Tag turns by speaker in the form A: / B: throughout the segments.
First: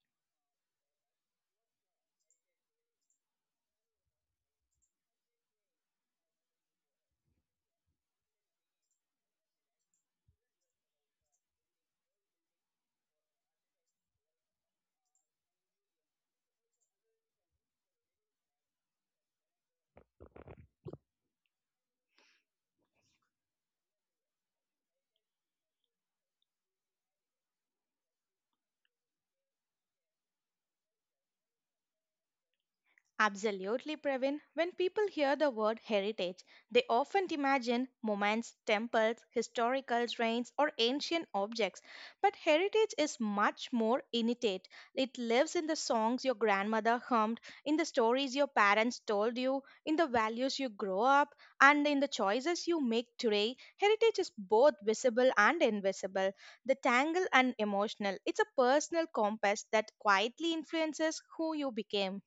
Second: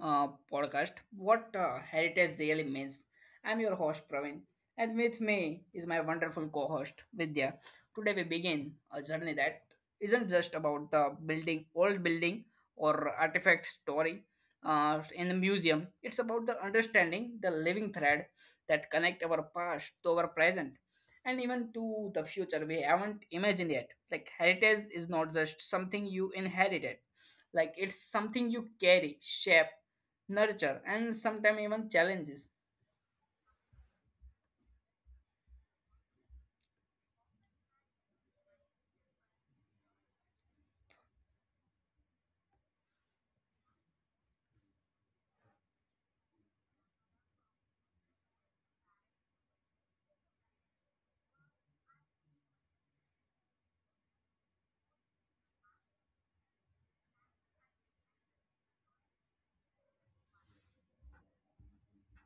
A: podcast. What heritage really means. I'm your host Praveen, and with me is my wonderful co-host Vidya. Today we begin a journey that isn't just about the building, old building, or artifact story in the museum. It's about the understanding the living thread that connect our past to our present and even to the future we haven't imagined yet. Like heritage is not just something you inherited, like it's something you carry, shape, nurture, and sometimes even challenges.
B: Absolutely, Pravin. When people hear the word heritage, they often imagine monuments, temples, historical trains, or ancient objects. But heritage is much more innate. It lives in the songs your grandmother hummed, in the stories your parents told you, in the values you grow up, and in the choices you make today. Heritage is both visible and invisible, the tangle and emotional. It's a personal compass that quietly influences who you became.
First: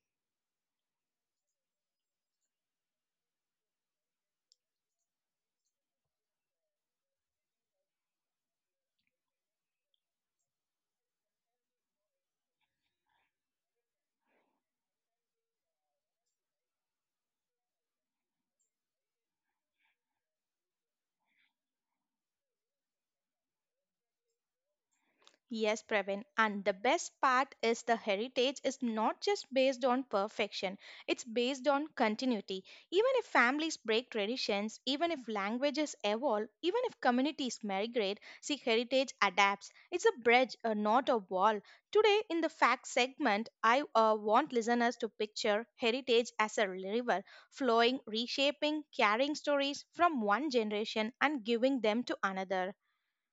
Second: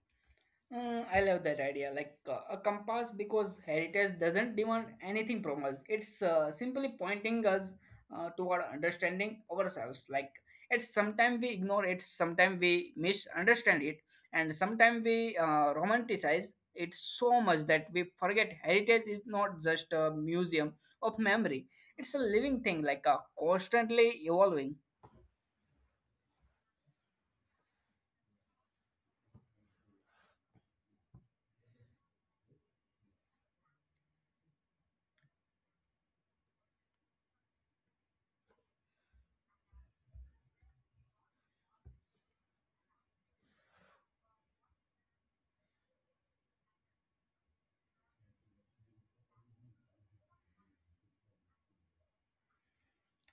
A: I love that idea, like a compass, because heritage doesn't demand anything from us. It's simply pointing us toward understanding ourselves. Like, it's sometimes we ignore it, sometimes we misunderstand it, and sometimes we romanticize it so much that we forget heritage is not just a museum of memory. It's a living thing, like a constantly evolving.
B: Yes, Praveen. And the best part is the heritage is not just based on perfection, it's based on continuity. Even if families break traditions, even if languages evolve, even if communities migrate, see, heritage adapts. It's a bridge, not a wall. Today, in the fact segment, I want listeners to picture heritage as a river flowing, reshaping, carrying stories from one generation and giving them to another.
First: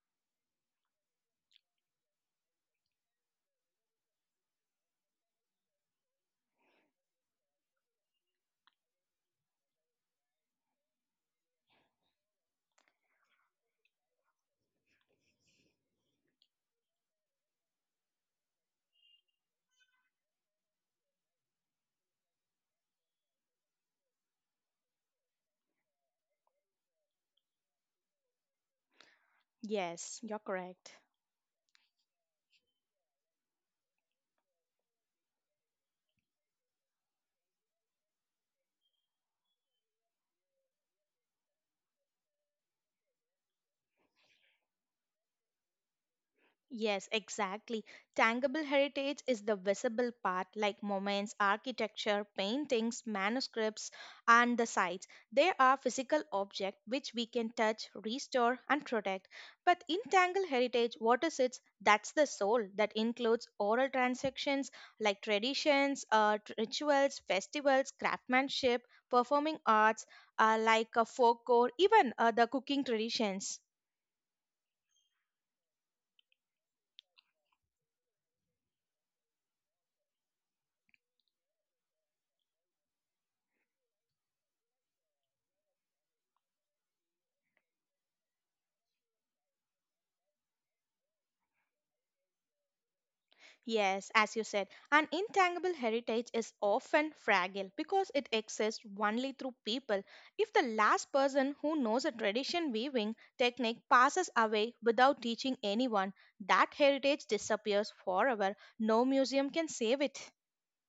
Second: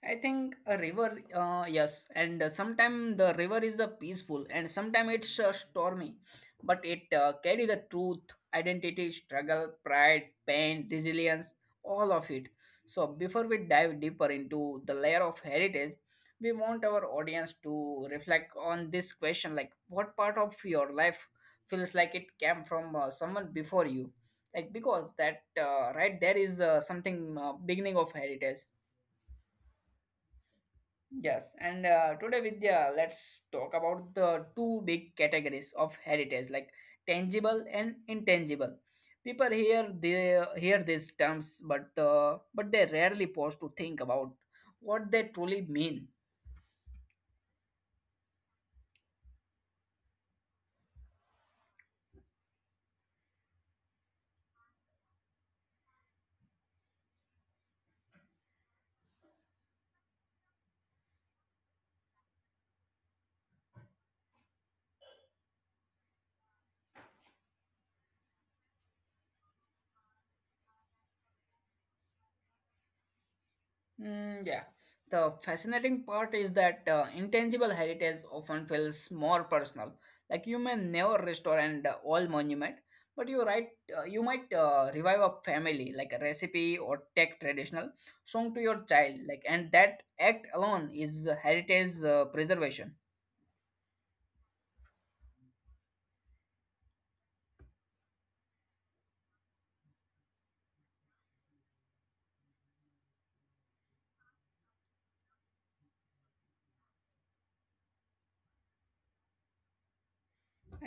A: I think a river, yes, and sometimes the river is peaceful, and sometimes it's stormy, but it carry the truth, identity, struggle, pride, pain, resilience, all of it. So before we dive deeper into the layer of heritage, we want our audience to reflect on this question: like, what part of your life feels like it came from someone before you? Like, because that right there is something beginning of heritage.
B: Yes, you're correct.
A: Yes, and today, Vidya, let's talk about the two big categories of heritage, like tangible and intangible. People hear these terms, but but they rarely pause to think about what they truly mean.
B: Yes, exactly. Tangible heritage is the visible part, like monuments, architecture, paintings, manuscripts, and the sites. They are physical objects which we can touch, restore, and protect. But intangible heritage, what is it? That's the soul that includes oral transactions like traditions, rituals, festivals, craftsmanship, performing arts, folk or even the cooking traditions.
A: Mm, yeah. The fascinating part is that intangible heritage often feels more personal. Like you may never restore an old monument, but you right, you might revive a family, like a recipe or tech traditional song to your child. Like, and that act alone is heritage preservation.
B: Yes, as you said, an intangible heritage is often fragile because it exists only through people. If the last person who knows a tradition weaving technique passes away without teaching anyone, that heritage disappears forever. No museum can save it.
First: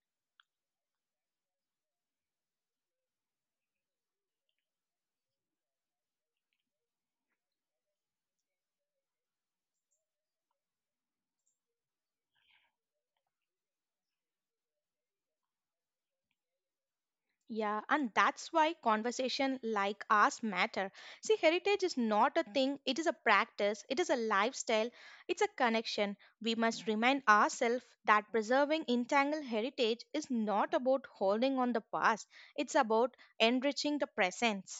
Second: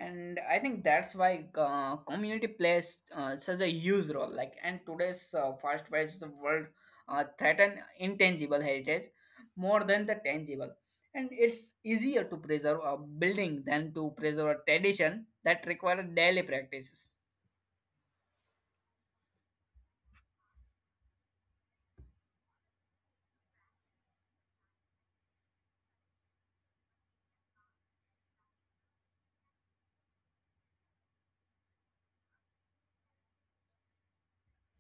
A: And I think that's why community plays such a huge role, like, and today's fast paced world threaten intangible heritage more than the tangible, and it's easier to preserve a building than to preserve a tradition that require daily practices.
B: Yeah, and that's why conversation like ours matter. See, heritage is not a thing, it is a practice, it is a lifestyle, it's a connection. We must remind ourselves that preserving entangled heritage is not about holding on the past, it's about enriching the present.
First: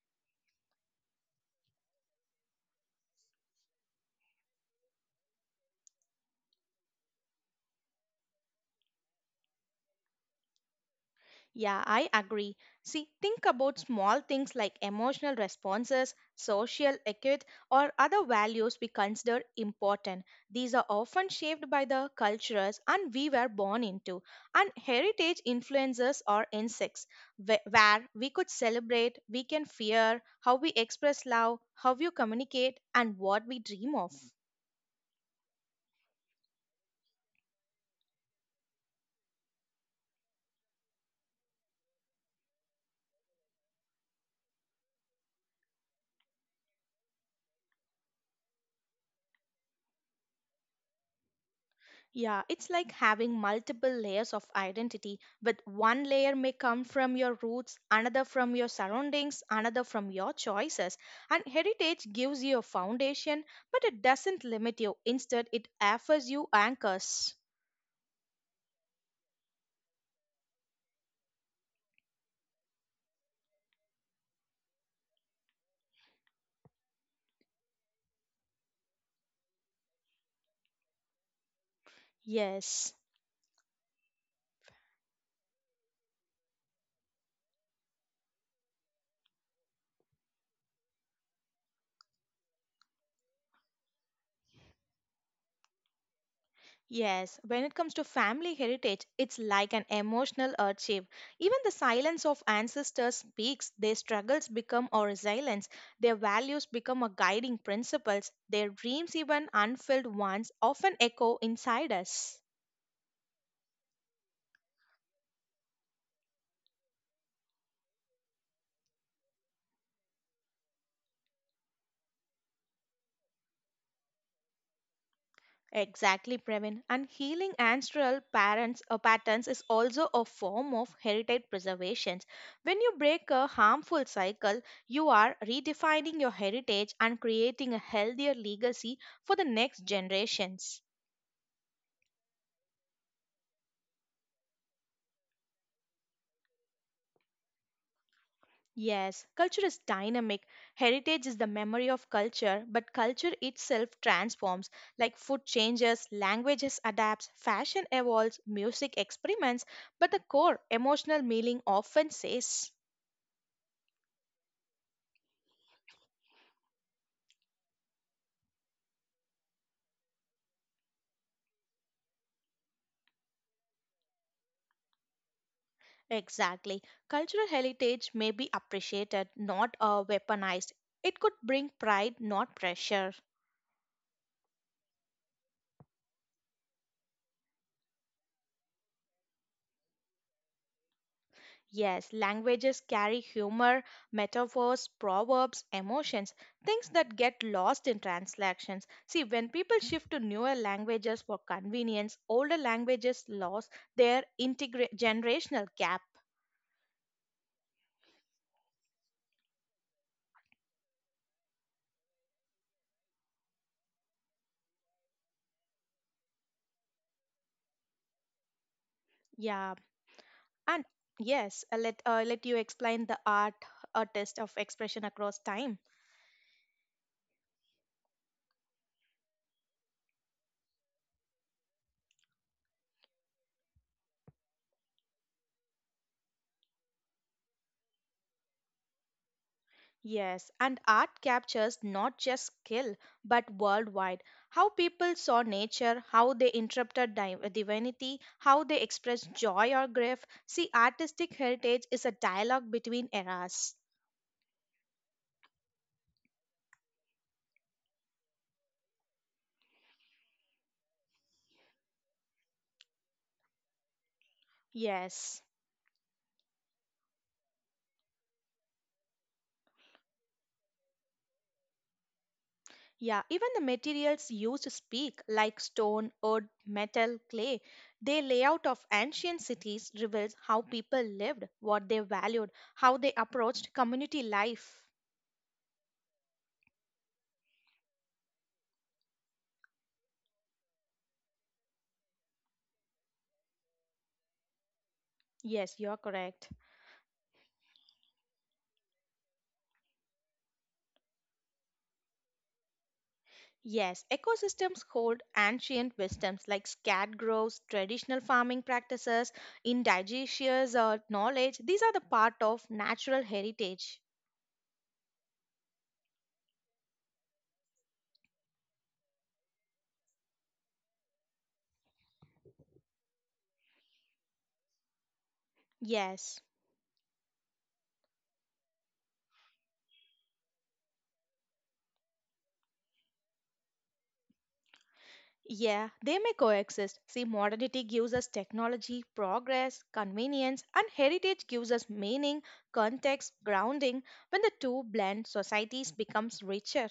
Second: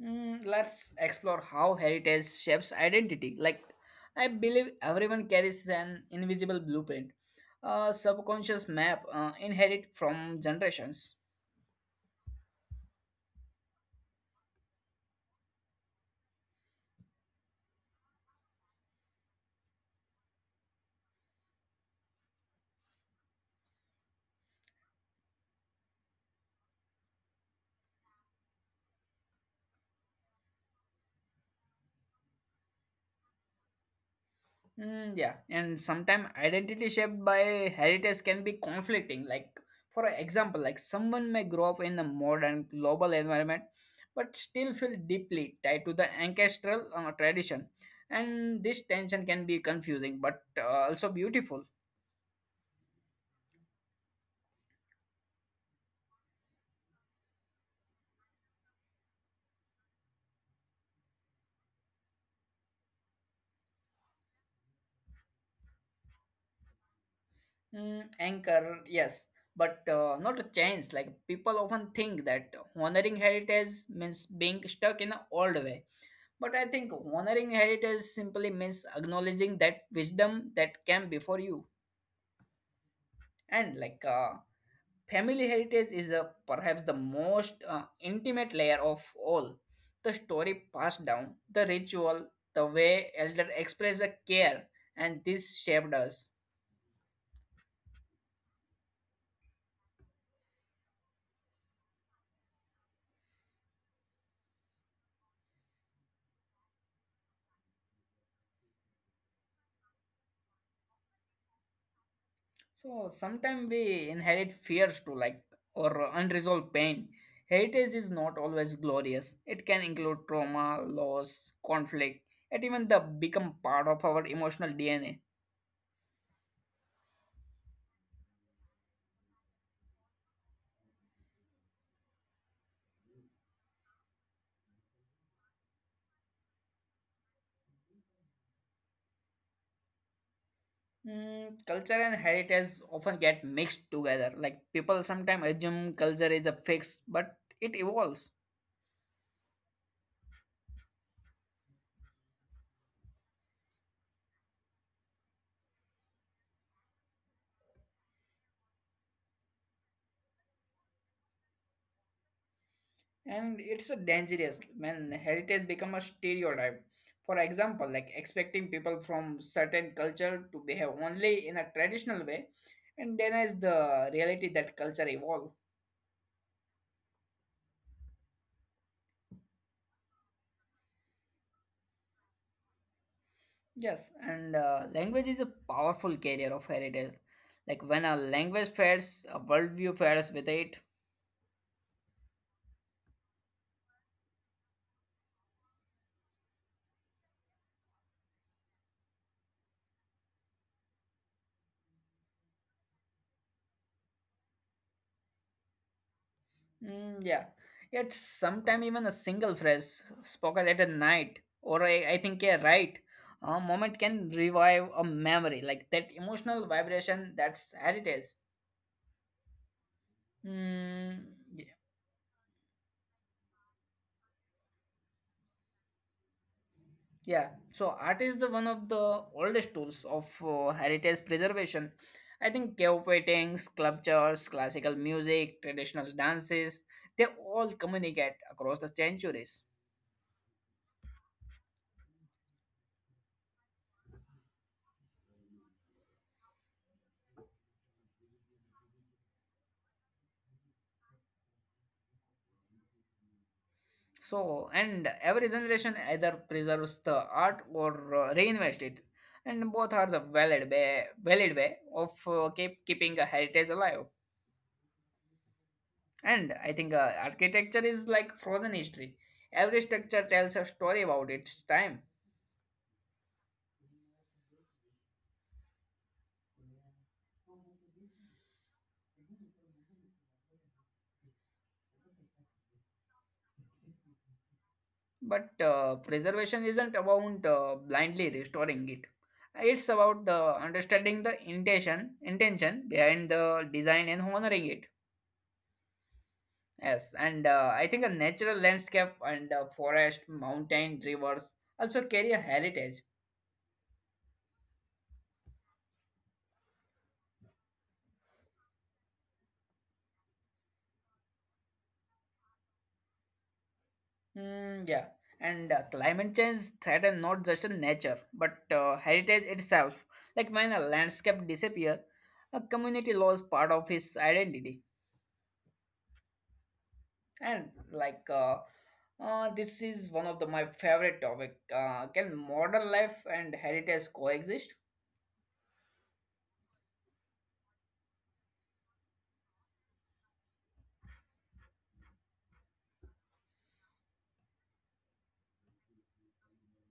A: Let's explore how heritage shapes identity. Like, I believe everyone carries an invisible blueprint, a subconscious map inherited from generations.
B: Yeah, I agree. See, think about small things like emotional responses, social etiquette, or other values we consider important. These are often shaped by the cultures and we were born into. And heritage influences or insects, where we could celebrate, we can fear, how we express love, how we communicate, and what we dream of.
A: Yeah, and sometimes identity shaped by heritage can be conflicting. Like, for example, like someone may grow up in a modern global environment, but still feel deeply tied to the ancestral tradition, and this tension can be confusing, but also beautiful.
B: Yeah, it's like having multiple layers of identity, with one layer may come from your roots, another from your surroundings, another from your choices. And heritage gives you a foundation, but it doesn't limit you. Instead, it offers you anchors.
A: Anchor, yes, but not a change. Like, people often think that honoring heritage means being stuck in an old way, but I think honoring heritage simply means acknowledging that wisdom that came before you.
B: Yes.
A: And like family heritage is perhaps the most intimate layer of all. The story passed down, the ritual, the way elder expressed the care, and this shaped us.
B: Yes, when it comes to family heritage, it's like an emotional archive. Even the silence of ancestors speaks, their struggles become our resilience, their values become our guiding principles, their dreams, even unfulfilled ones, often echo inside us.
A: So sometimes we inherit fears too, like, or unresolved pain. Heritage is not always glorious. It can include trauma, loss, conflict, and even the become part of our emotional DNA.
B: Exactly, Pravin. And healing ancestral parents patterns is also a form of heritage preservation. When you break a harmful cycle, you are redefining your heritage and creating a healthier legacy for the next generations.
A: Culture and heritage often get mixed together. Like, people sometimes assume culture is a fix, but it evolves.
B: Yes, culture is dynamic. Heritage is the memory of culture, but culture itself transforms. Like food changes, languages adapts, fashion evolves, music experiments, but the core emotional meaning often stays.
A: And it's a dangerous when heritage become a stereotype, for example, like expecting people from certain culture to behave only in a traditional way, and denies the reality that culture evolve.
B: Exactly. Cultural heritage may be appreciated, not weaponized. It could bring pride, not pressure.
A: Yes, and language is a powerful carrier of heritage, like when a language fades, a worldview fades with it.
B: Yes, languages carry humor, metaphors, proverbs, emotions, things that get lost in translations. See, when people shift to newer languages for convenience, older languages lose their generational gap.
A: Mm, yeah. Yet sometime even a single phrase spoken at a night, or I think a right, a moment can revive a memory, like that emotional vibration. That's heritage.
B: Yeah, and
A: Mm,
B: yes,
A: yeah.
B: let let you explain the art artist of expression across time.
A: Yeah. So art is the one of the oldest tools of heritage preservation. I think cave paintings, sculptures, classical music, traditional dances, they all communicate across the centuries.
B: Yes, and art captures not just skill but worldwide how people saw nature, how they interpreted divinity, how they expressed joy or grief. See, artistic heritage is a dialogue between eras.
A: So, and every generation either preserves the art or reinvest it, and both are the valid way of keeping a heritage alive.
B: Yes.
A: And I think architecture is like frozen history. Every structure tells a story about its time.
B: Yeah, even the materials used to speak, like stone, wood, metal, clay. The layout of ancient cities reveals how people lived, what they valued, how they approached community life.
A: But preservation isn't about blindly restoring it. It's about understanding the intention behind the design and honoring it.
B: Yes, you're correct.
A: Yes, and I think a natural landscape, and forest, mountain, rivers also carry a heritage.
B: Yes, ecosystems hold ancient wisdoms like scat groves, traditional farming practices, indigenous knowledge. These are the part of natural heritage.
A: Hmm. yeah, and climate change threaten not just a nature but heritage itself. Like when a landscape disappear, a community loses part of its identity.
B: Yes.
A: And like this is one of the my favorite topic. Can modern life and heritage coexist?
B: Yeah, they may coexist. See, modernity gives us technology, progress, convenience, and heritage gives us meaning, context, grounding. When the two blend, societies becomes richer.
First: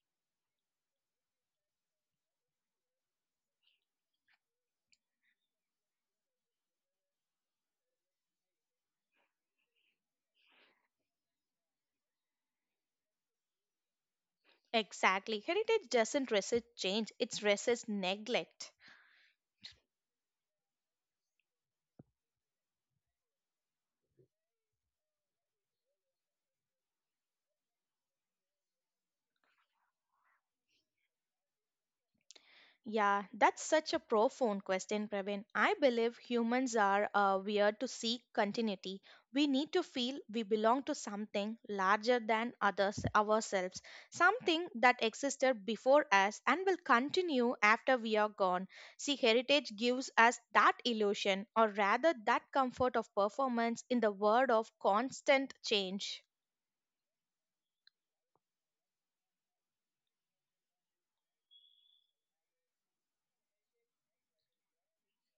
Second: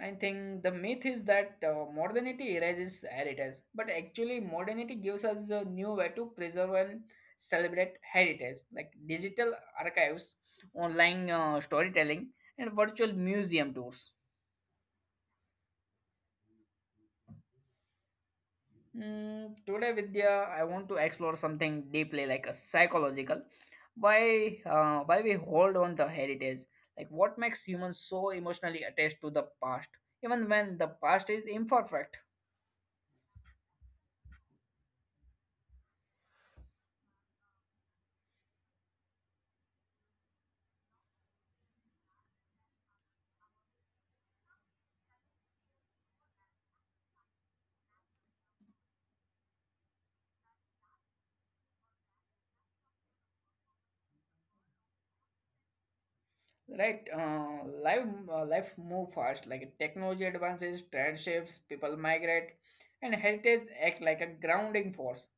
A: I think the myth is that modernity erases heritage, but actually, modernity gives us a new way to preserve and celebrate heritage, like digital archives, online storytelling, and virtual museum tours.
B: Exactly. Heritage doesn't resist change, it resists neglect.
A: Today, Vidya, I want to explore something deeply, like a psychological. Why we hold on the heritage? Like, what makes humans so emotionally attached to the past, even when the past is imperfect?
B: Yeah, that's such a profound question, Praveen. I believe humans are weird to seek continuity. We need to feel we belong to something larger than others ourselves, something that existed before us and will continue after we are gone. See, heritage gives us that illusion, or rather, that comfort of performance in the world of constant change.
A: Right, life move fast. Like technology advances, trend shifts, people migrate, and heritage act like a grounding force.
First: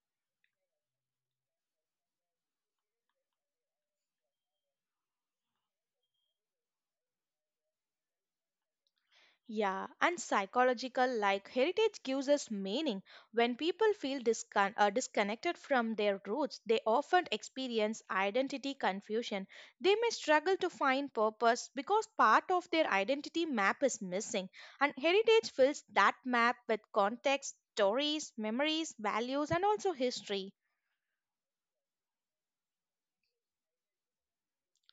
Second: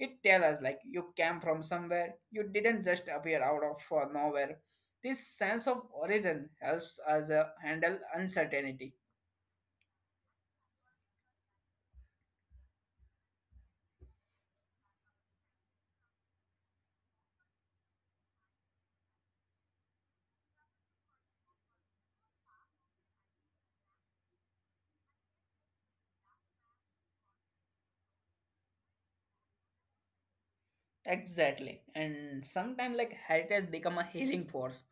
A: It tells us, like, you came from somewhere, you didn't just appear out of nowhere. This sense of origin helps us handle uncertainty.
B: Yeah, and psychological, like heritage gives us meaning. When people feel disconnected from their roots, they often experience identity confusion. They may struggle to find purpose because part of their identity map is missing, and heritage fills that map with context, stories, memories, values, and also history.
A: Exactly. And sometimes, like, heritage has become a healing force.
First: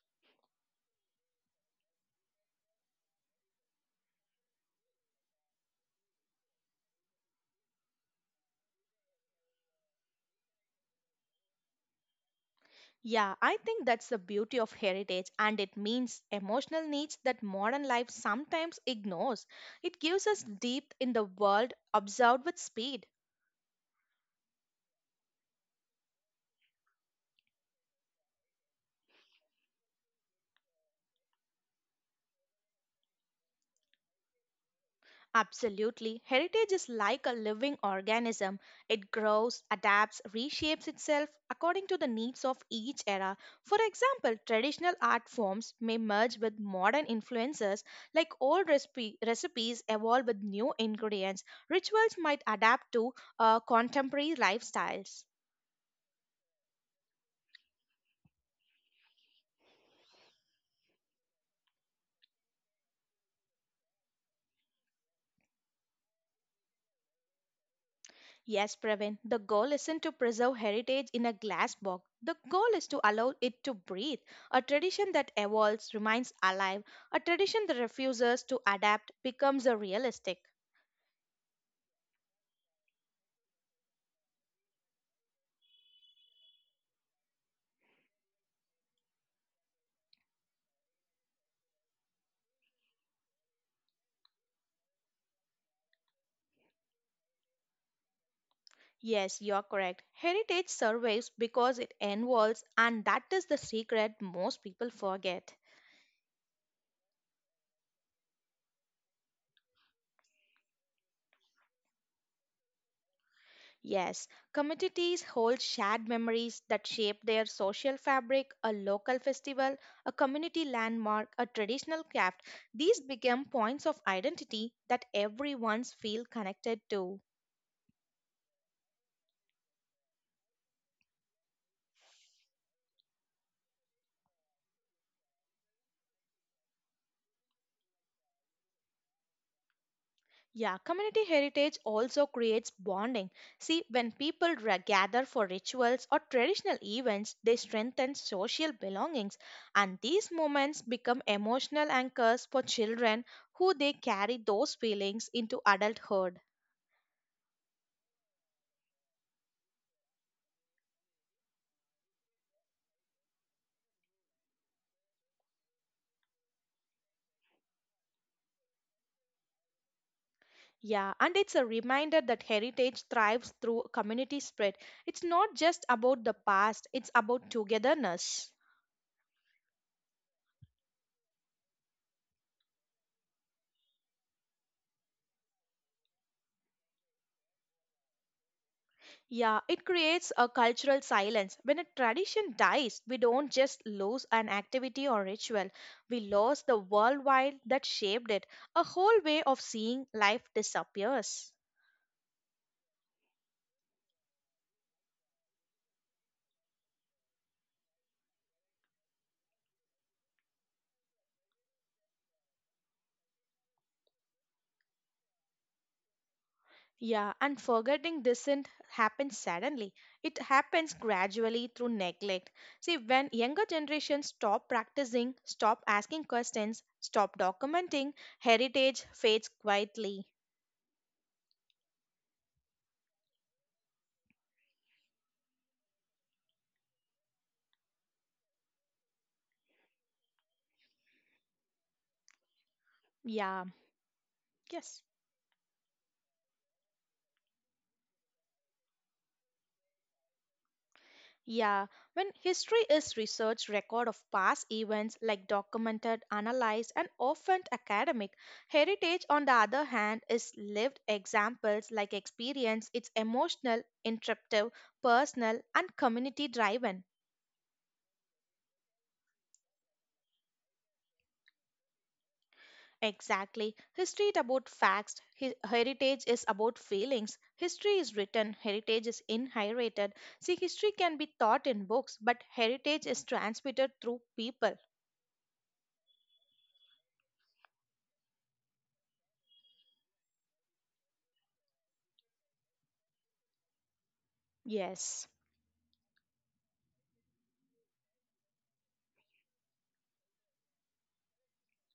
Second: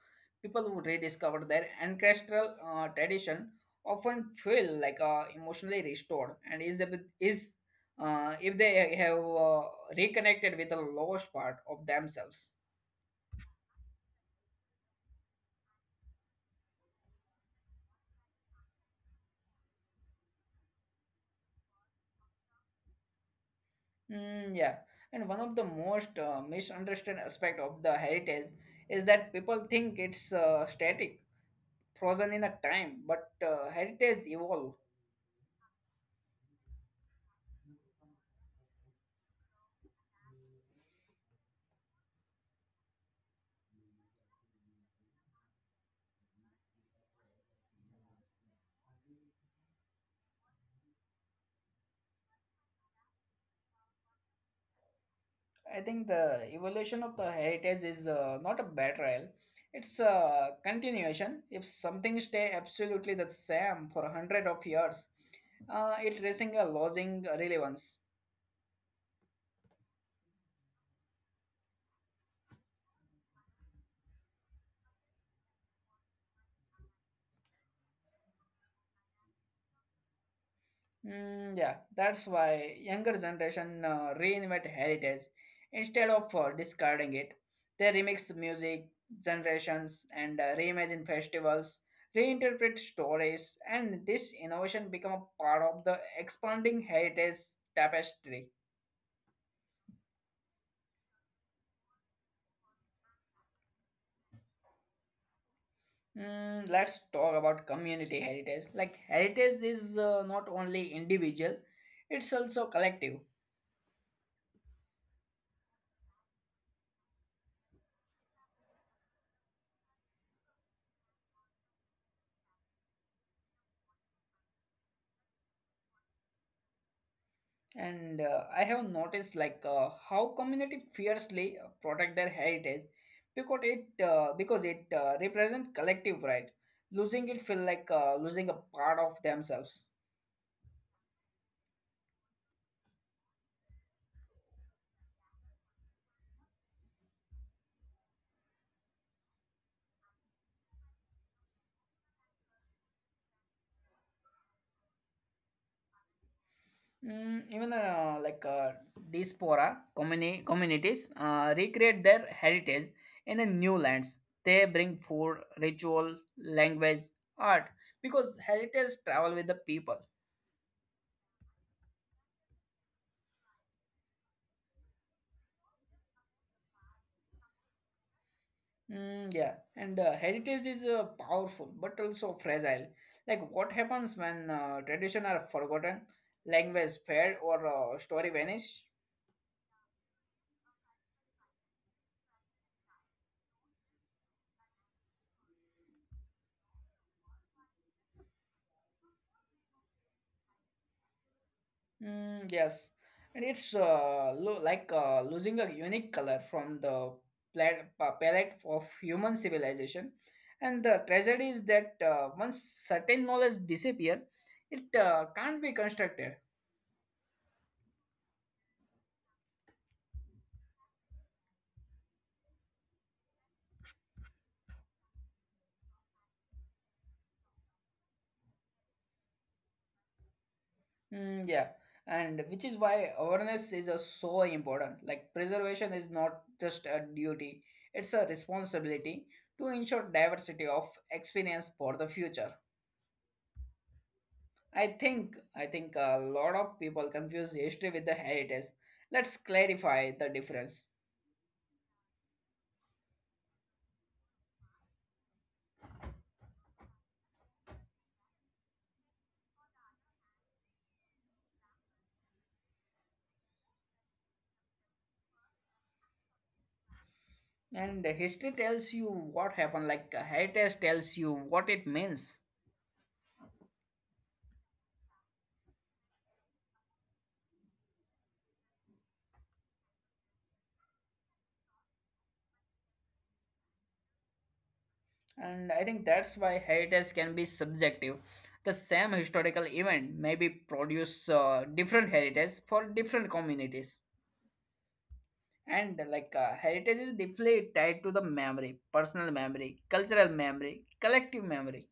A: People who rediscover their ancestral tradition often feel like emotionally restored and is, if they have reconnected with the lowest part of themselves.
B: Yeah, I think that's the beauty of heritage, and it means emotional needs that modern life sometimes ignores. It gives us depth in the world observed with speed.
A: Mm, yeah. And one of the most misunderstood aspect of the heritage is that people think it's static, frozen in a time, but heritage evolve.
B: Absolutely. Heritage is like a living organism. It grows, adapts, reshapes itself according to the needs of each era. For example, traditional art forms may merge with modern influences, like old recipe, recipes evolve with new ingredients. Rituals might adapt to contemporary lifestyles.
A: I think the evolution of the heritage is not a betrayal. It's a continuation. If something stay absolutely the same for a hundred of years, it risking a losing relevance.
B: Yes, Pravin. The goal isn't to preserve heritage in a glass box. The goal is to allow it to breathe. A tradition that evolves remains alive. A tradition that refuses to adapt becomes a realistic.
A: Yeah, that's why younger generation reinvent heritage instead of discarding it. They remix music generations and reimagine festivals, reinterpret stories, and this innovation become a part of the expanding heritage tapestry.
B: Yes, you're correct. Heritage survives because it involves, and that is the secret most people forget.
A: Let's talk about community heritage. Like heritage is not only individual; it's also collective.
B: Yes, communities hold shared memories that shape their social fabric, a local festival, a community landmark, a traditional craft. These become points of identity that everyone's feel connected to.
A: And I have noticed like how community fiercely protect their heritage, because it represents collective right. Losing it feel like losing a part of themselves.
B: Yeah, community heritage also creates bonding. See, when people gather for rituals or traditional events, they strengthen social belongings, and these moments become emotional anchors for children who they carry those feelings into adulthood.
A: Even diaspora communities recreate their heritage in a new lands. They bring food, ritual, language, art, because heritage travel with the people.
B: Yeah, and it's a reminder that heritage thrives through community spread. It's not just about the past, it's about togetherness.
A: Yeah, and heritage is powerful but also fragile. Like what happens when tradition are forgotten, language failed, or story vanish?
B: Yeah, it creates a cultural silence. When a tradition dies, we don't just lose an activity or ritual, we lose the worldwide that shaped it. A whole way of seeing life disappears.
A: Yes, and it's like losing a unique color from the palette of human civilization. And the tragedy is that once certain knowledge disappear, it can't be constructed.
B: Yeah, and forgetting doesn't happen suddenly. It happens gradually through neglect. See, when younger generations stop practicing, stop asking questions, stop documenting, heritage fades quietly.
A: Mm, yeah, and which is why awareness is so important. Like preservation is not just a duty; it's a responsibility to ensure diversity of experience for the future.
B: Yeah,
A: I
B: yes.
A: think I think a lot of people confuse history with the heritage. Let's clarify the difference.
B: Yeah, when history is research record of past events like documented, analyzed and often academic, heritage on the other hand is lived examples like experience, it's emotional, interpretive, personal and community driven.
A: And history tells you what happened, like heritage tells you what it means.
B: Exactly. History is about facts. Heritage is about feelings. History is written. Heritage is inherited. See, history can be taught in books, but heritage is transmitted through people.
A: And I think that's why heritage can be subjective. The same historical event maybe produce different heritage for different communities.
B: Yes.
A: And heritage is deeply tied to the memory, personal memory, cultural memory, collective memory.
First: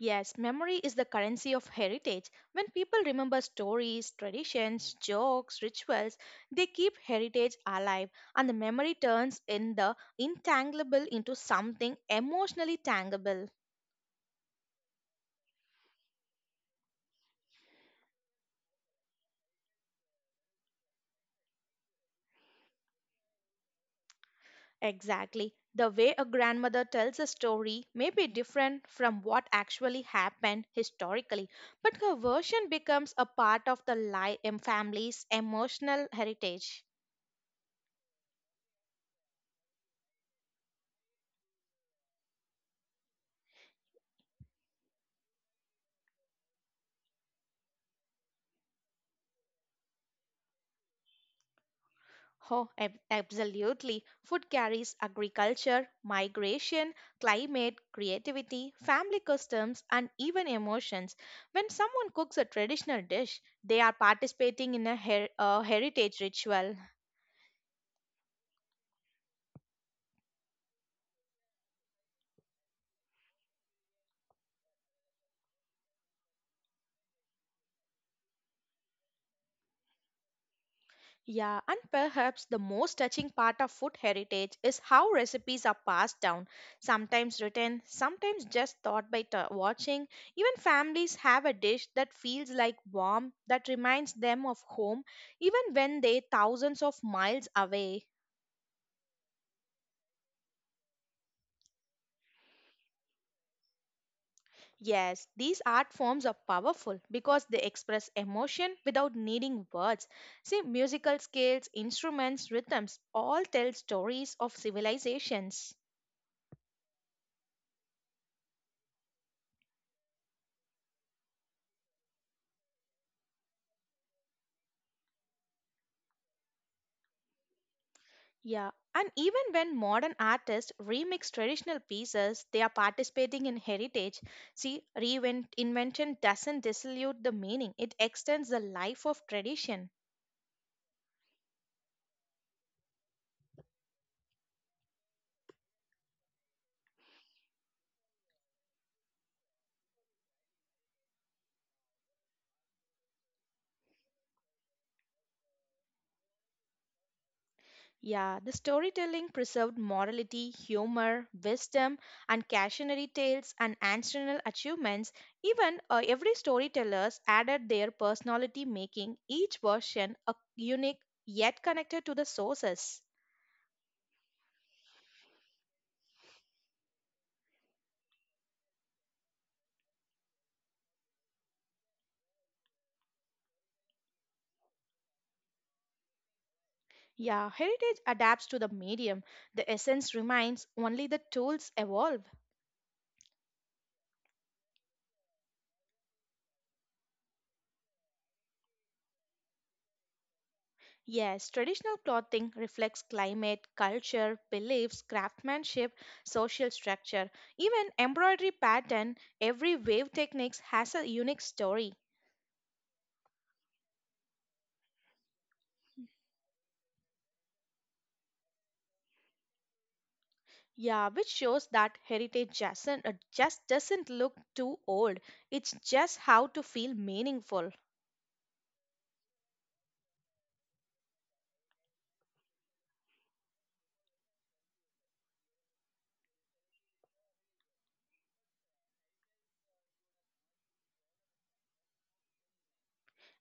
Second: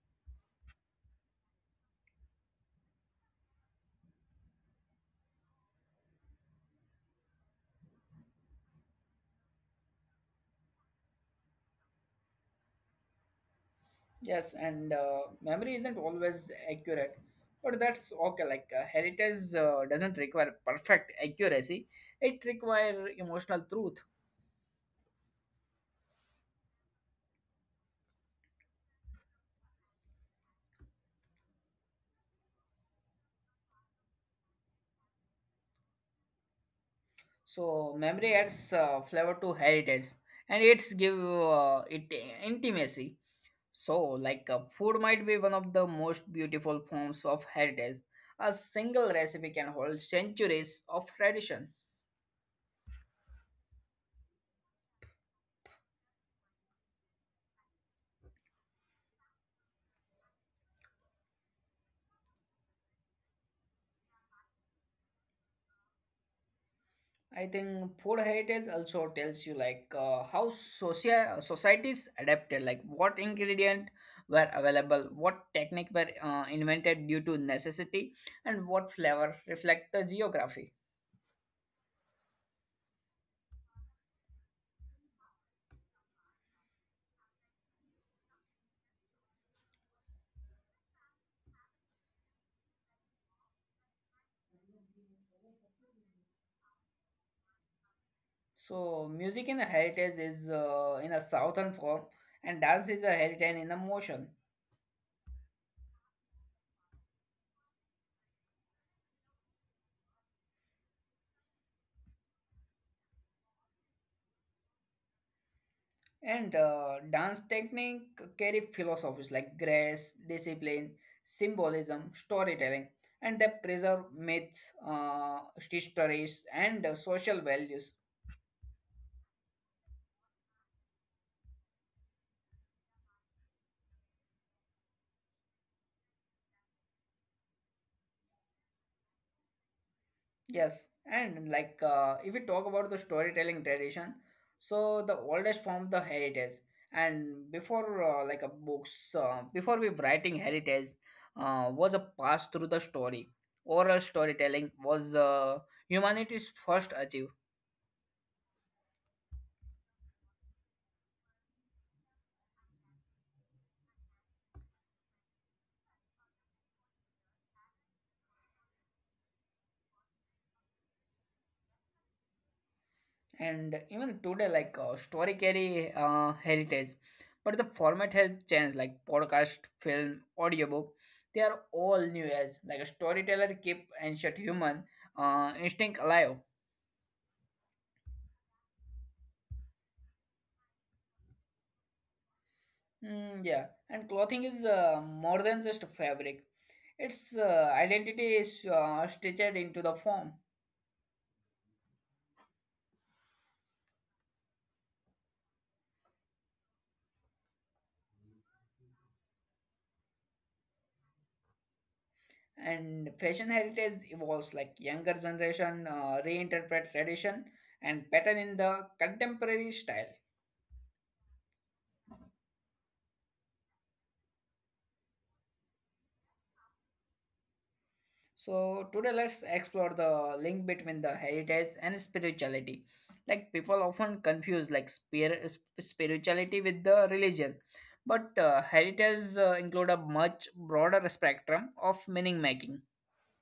B: Yes, memory is the currency of heritage. When people remember stories, traditions, jokes, rituals, they keep heritage alive and the memory turns in the intangible into something emotionally tangible.
A: Yes, and memory isn't always accurate, but that's okay. Like heritage doesn't require perfect accuracy; it requires emotional truth.
B: Exactly. The way a grandmother tells a story may be different from what actually happened historically, but her version becomes a part of the family's emotional heritage.
A: So memory adds flavor to heritage, and it's give it intimacy. So like food might be one of the most beautiful forms of heritage. A single recipe can hold centuries of tradition.
B: Oh, absolutely. Food carries agriculture, migration, climate, creativity, family customs, and even emotions. When someone cooks a traditional dish, they are participating in a heritage ritual.
A: I think food heritage also tells you like how social societies adapted, like what ingredient were available, what technique were invented due to necessity, and what flavor reflect the geography.
B: Yeah, and perhaps the most touching part of food heritage is how recipes are passed down, sometimes written, sometimes just thought by watching. Even families have a dish that feels like warm, that reminds them of home, even when they thousands of miles away.
A: So, music in a heritage is in a southern form, and dance is a heritage in a motion.
B: Yes, these art forms are powerful because they express emotion without needing words. See, musical scales, instruments, rhythms all tell stories of civilizations.
A: And dance technique carry philosophies like grace, discipline, symbolism, storytelling, and they preserve myths, histories, and social values.
B: Yeah, and even when modern artists remix traditional pieces, they are participating in heritage. See, reinvention doesn't dilute the meaning, it extends the life of tradition.
A: Yes, and like if we talk about the storytelling tradition, so the oldest form of the heritage, and before like a books, before we writing heritage, was a pass through the story. Oral storytelling was humanity's first achieve.
B: Yeah, the storytelling preserved morality, humor, wisdom, and cautionary tales and ancestral achievements. Even Every storytellers added their personality, making each version a unique yet connected to the sources.
A: And even today, story carry heritage, but the format has changed, like podcast, film, audiobook. They are all new as like a storyteller keep ancient human instinct alive.
B: Yeah, heritage adapts to the medium. The essence remains, only the tools evolve.
A: Yeah, and clothing is more than just fabric. Its identity is stitched into the form.
B: Yes, traditional clothing reflects climate, culture, beliefs, craftsmanship, social structure. Even embroidery pattern, every wave techniques has a unique story.
A: And fashion heritage evolves, like younger generation reinterpret tradition and pattern in the contemporary style.
B: Yeah, which shows that heritage doesn't, just doesn't look too old. It's just how to feel meaningful.
A: So today let's explore the link between the heritage and spirituality. Like, people often confuse like spirituality with the religion, but heritage include a much broader spectrum of meaning making.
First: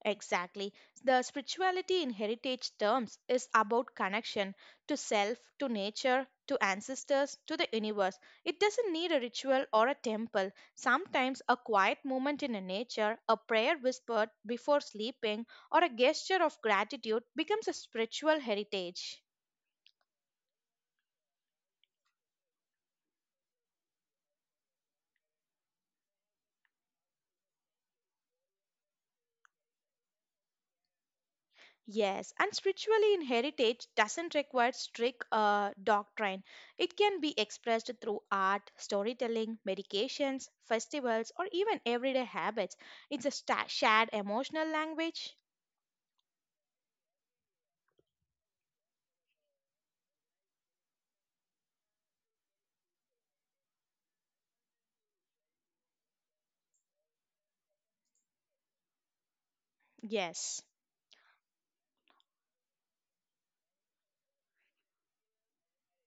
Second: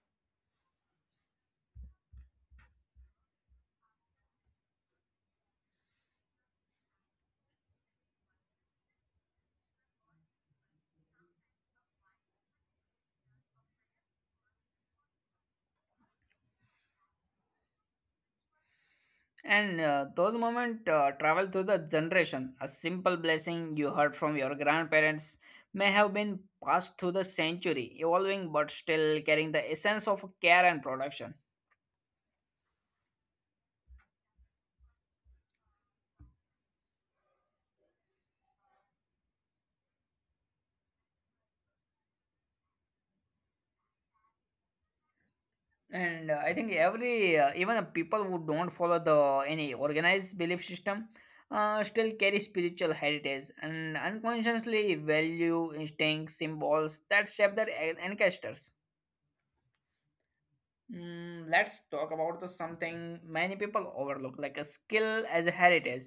B: Exactly. The spirituality in heritage terms is about connection to self, to nature, to ancestors, to the universe. It doesn't need a ritual or a temple. Sometimes a quiet moment in nature, a prayer whispered before sleeping, or a gesture of gratitude becomes a spiritual heritage.
A: And those moments travel through the generation. A simple blessing you heard from your grandparents may have been passed through the century, evolving but still carrying the essence of care and production.
B: Yes, and spiritually in heritage doesn't require strict doctrine. It can be expressed through art, storytelling, medications, festivals, or even everyday habits. It's a shared emotional language.
A: And I think every even the people who don't follow the any organized belief system still carry spiritual heritage and unconsciously value instincts, symbols that shape their ancestors.
B: Yes.
A: Let's talk about the something many people overlook, like a skill as a heritage.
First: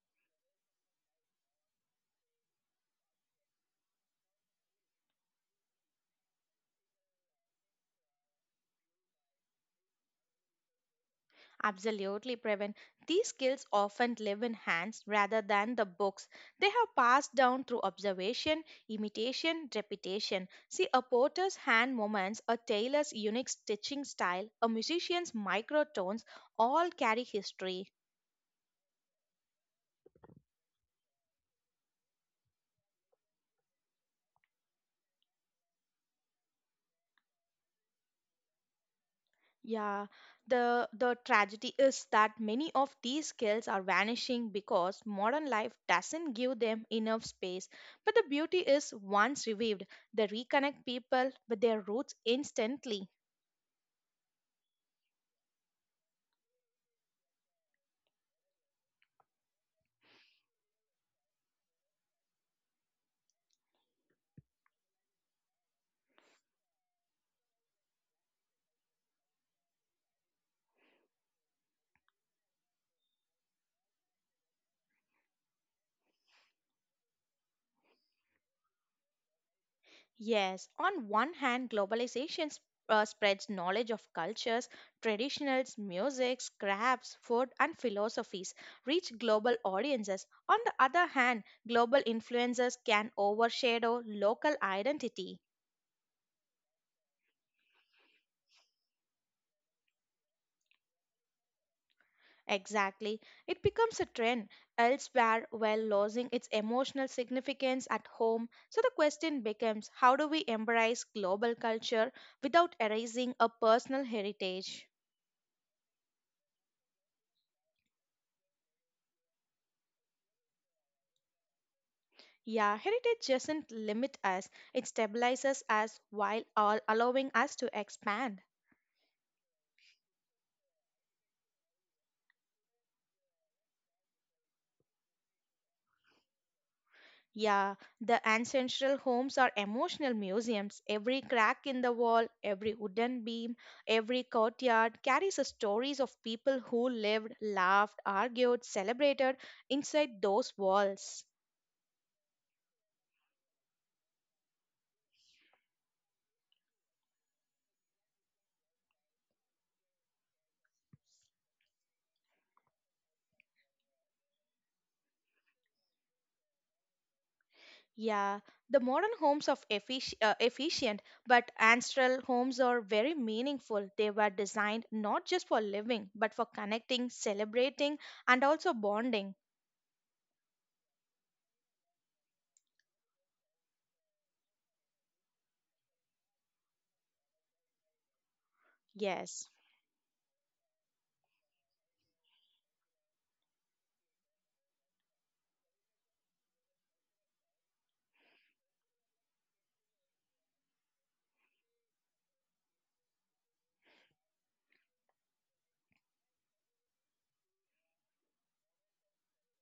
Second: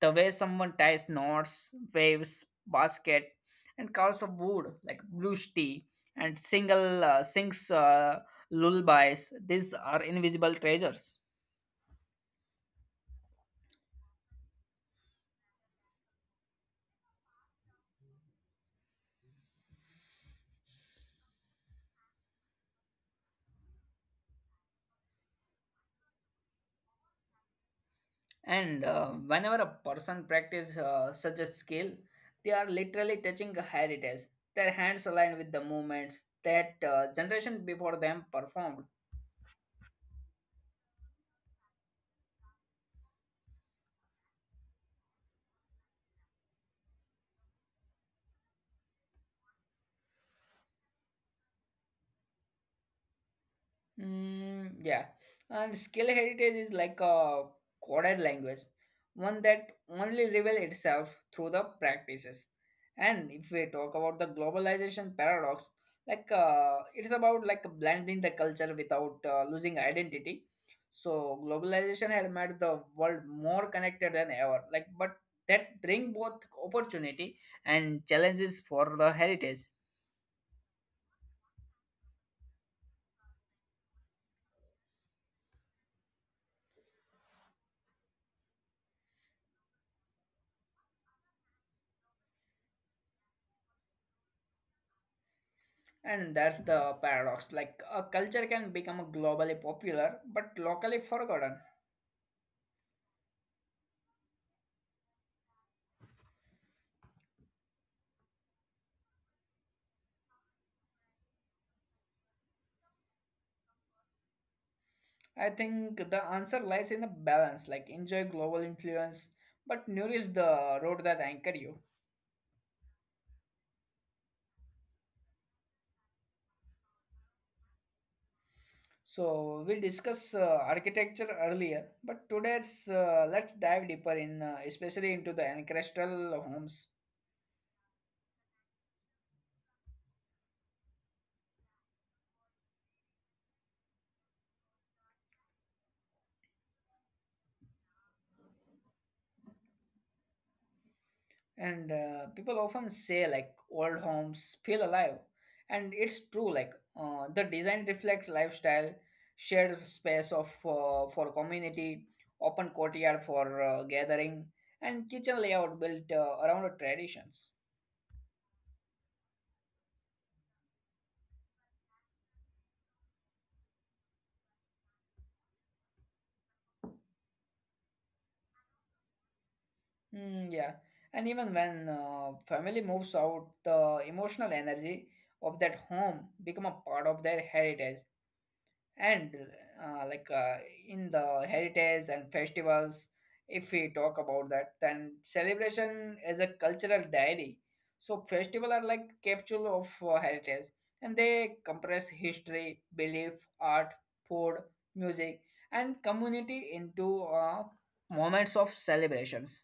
A: The way someone ties knots, waves, basket, and carves of wood, like blues tea, and single sings lullabies. These are invisible treasures.
B: Absolutely, Previn. These skills often live in hands rather than the books. They have passed down through observation, imitation, repetition. See, a potter's hand movements, a tailor's unique stitching style, a musician's microtones all carry history.
A: And whenever a person practice such a skill, they are literally touching a heritage. Their hands align with the movements that generation before them performed.
B: Yeah, the tragedy is that many of these skills are vanishing because modern life doesn't give them enough space. But the beauty is once revived, they reconnect people with their roots instantly.
A: Mm, yeah. And skill heritage is like a coded language, one that only reveals itself through the practices. And if we talk about the globalization paradox, it's about like blending the culture without losing identity. So globalization had made the world more connected than ever. Like, but that bring both opportunity and challenges for the heritage.
B: Yes, on one hand, spreads knowledge of cultures, traditionals, musics, crafts, food, and philosophies, reach global audiences. On the other hand, global influences can overshadow local identity.
A: And that's the paradox. Like a culture can become globally popular but locally forgotten.
B: Exactly. It becomes a trend elsewhere while losing its emotional significance at home. So the question becomes, how do we embrace global culture without erasing a personal heritage?
A: I think the answer lies in the balance, like enjoy global influence but nourish the road that anchor you.
B: Yeah, heritage doesn't limit us, it stabilizes us while all allowing us to expand.
A: So we discussed architecture earlier, but today's let's dive deeper in, especially into the ancestral homes.
B: Yeah, the ancestral homes are emotional museums. Every crack in the wall, every wooden beam, every courtyard carries the stories of people who lived, laughed, argued, celebrated inside those walls.
A: And people often say like old homes feel alive, and it's true. Like the design reflect lifestyle, shared space of for community, open courtyard for gathering, and kitchen layout built around the traditions.
B: Yeah, the modern homes are efficient, but ancestral homes are very meaningful. They were designed not just for living, but for connecting, celebrating, and also bonding.
A: Yeah, and even when family moves out, the emotional energy of that home become a part of their heritage. And
B: Yes.
A: uh, like uh, in the heritage and festivals, if we talk about that, then celebration is a cultural diary. So festival are like capsule of heritage, and they compress history, belief, art, food, music, and community into moments of celebrations.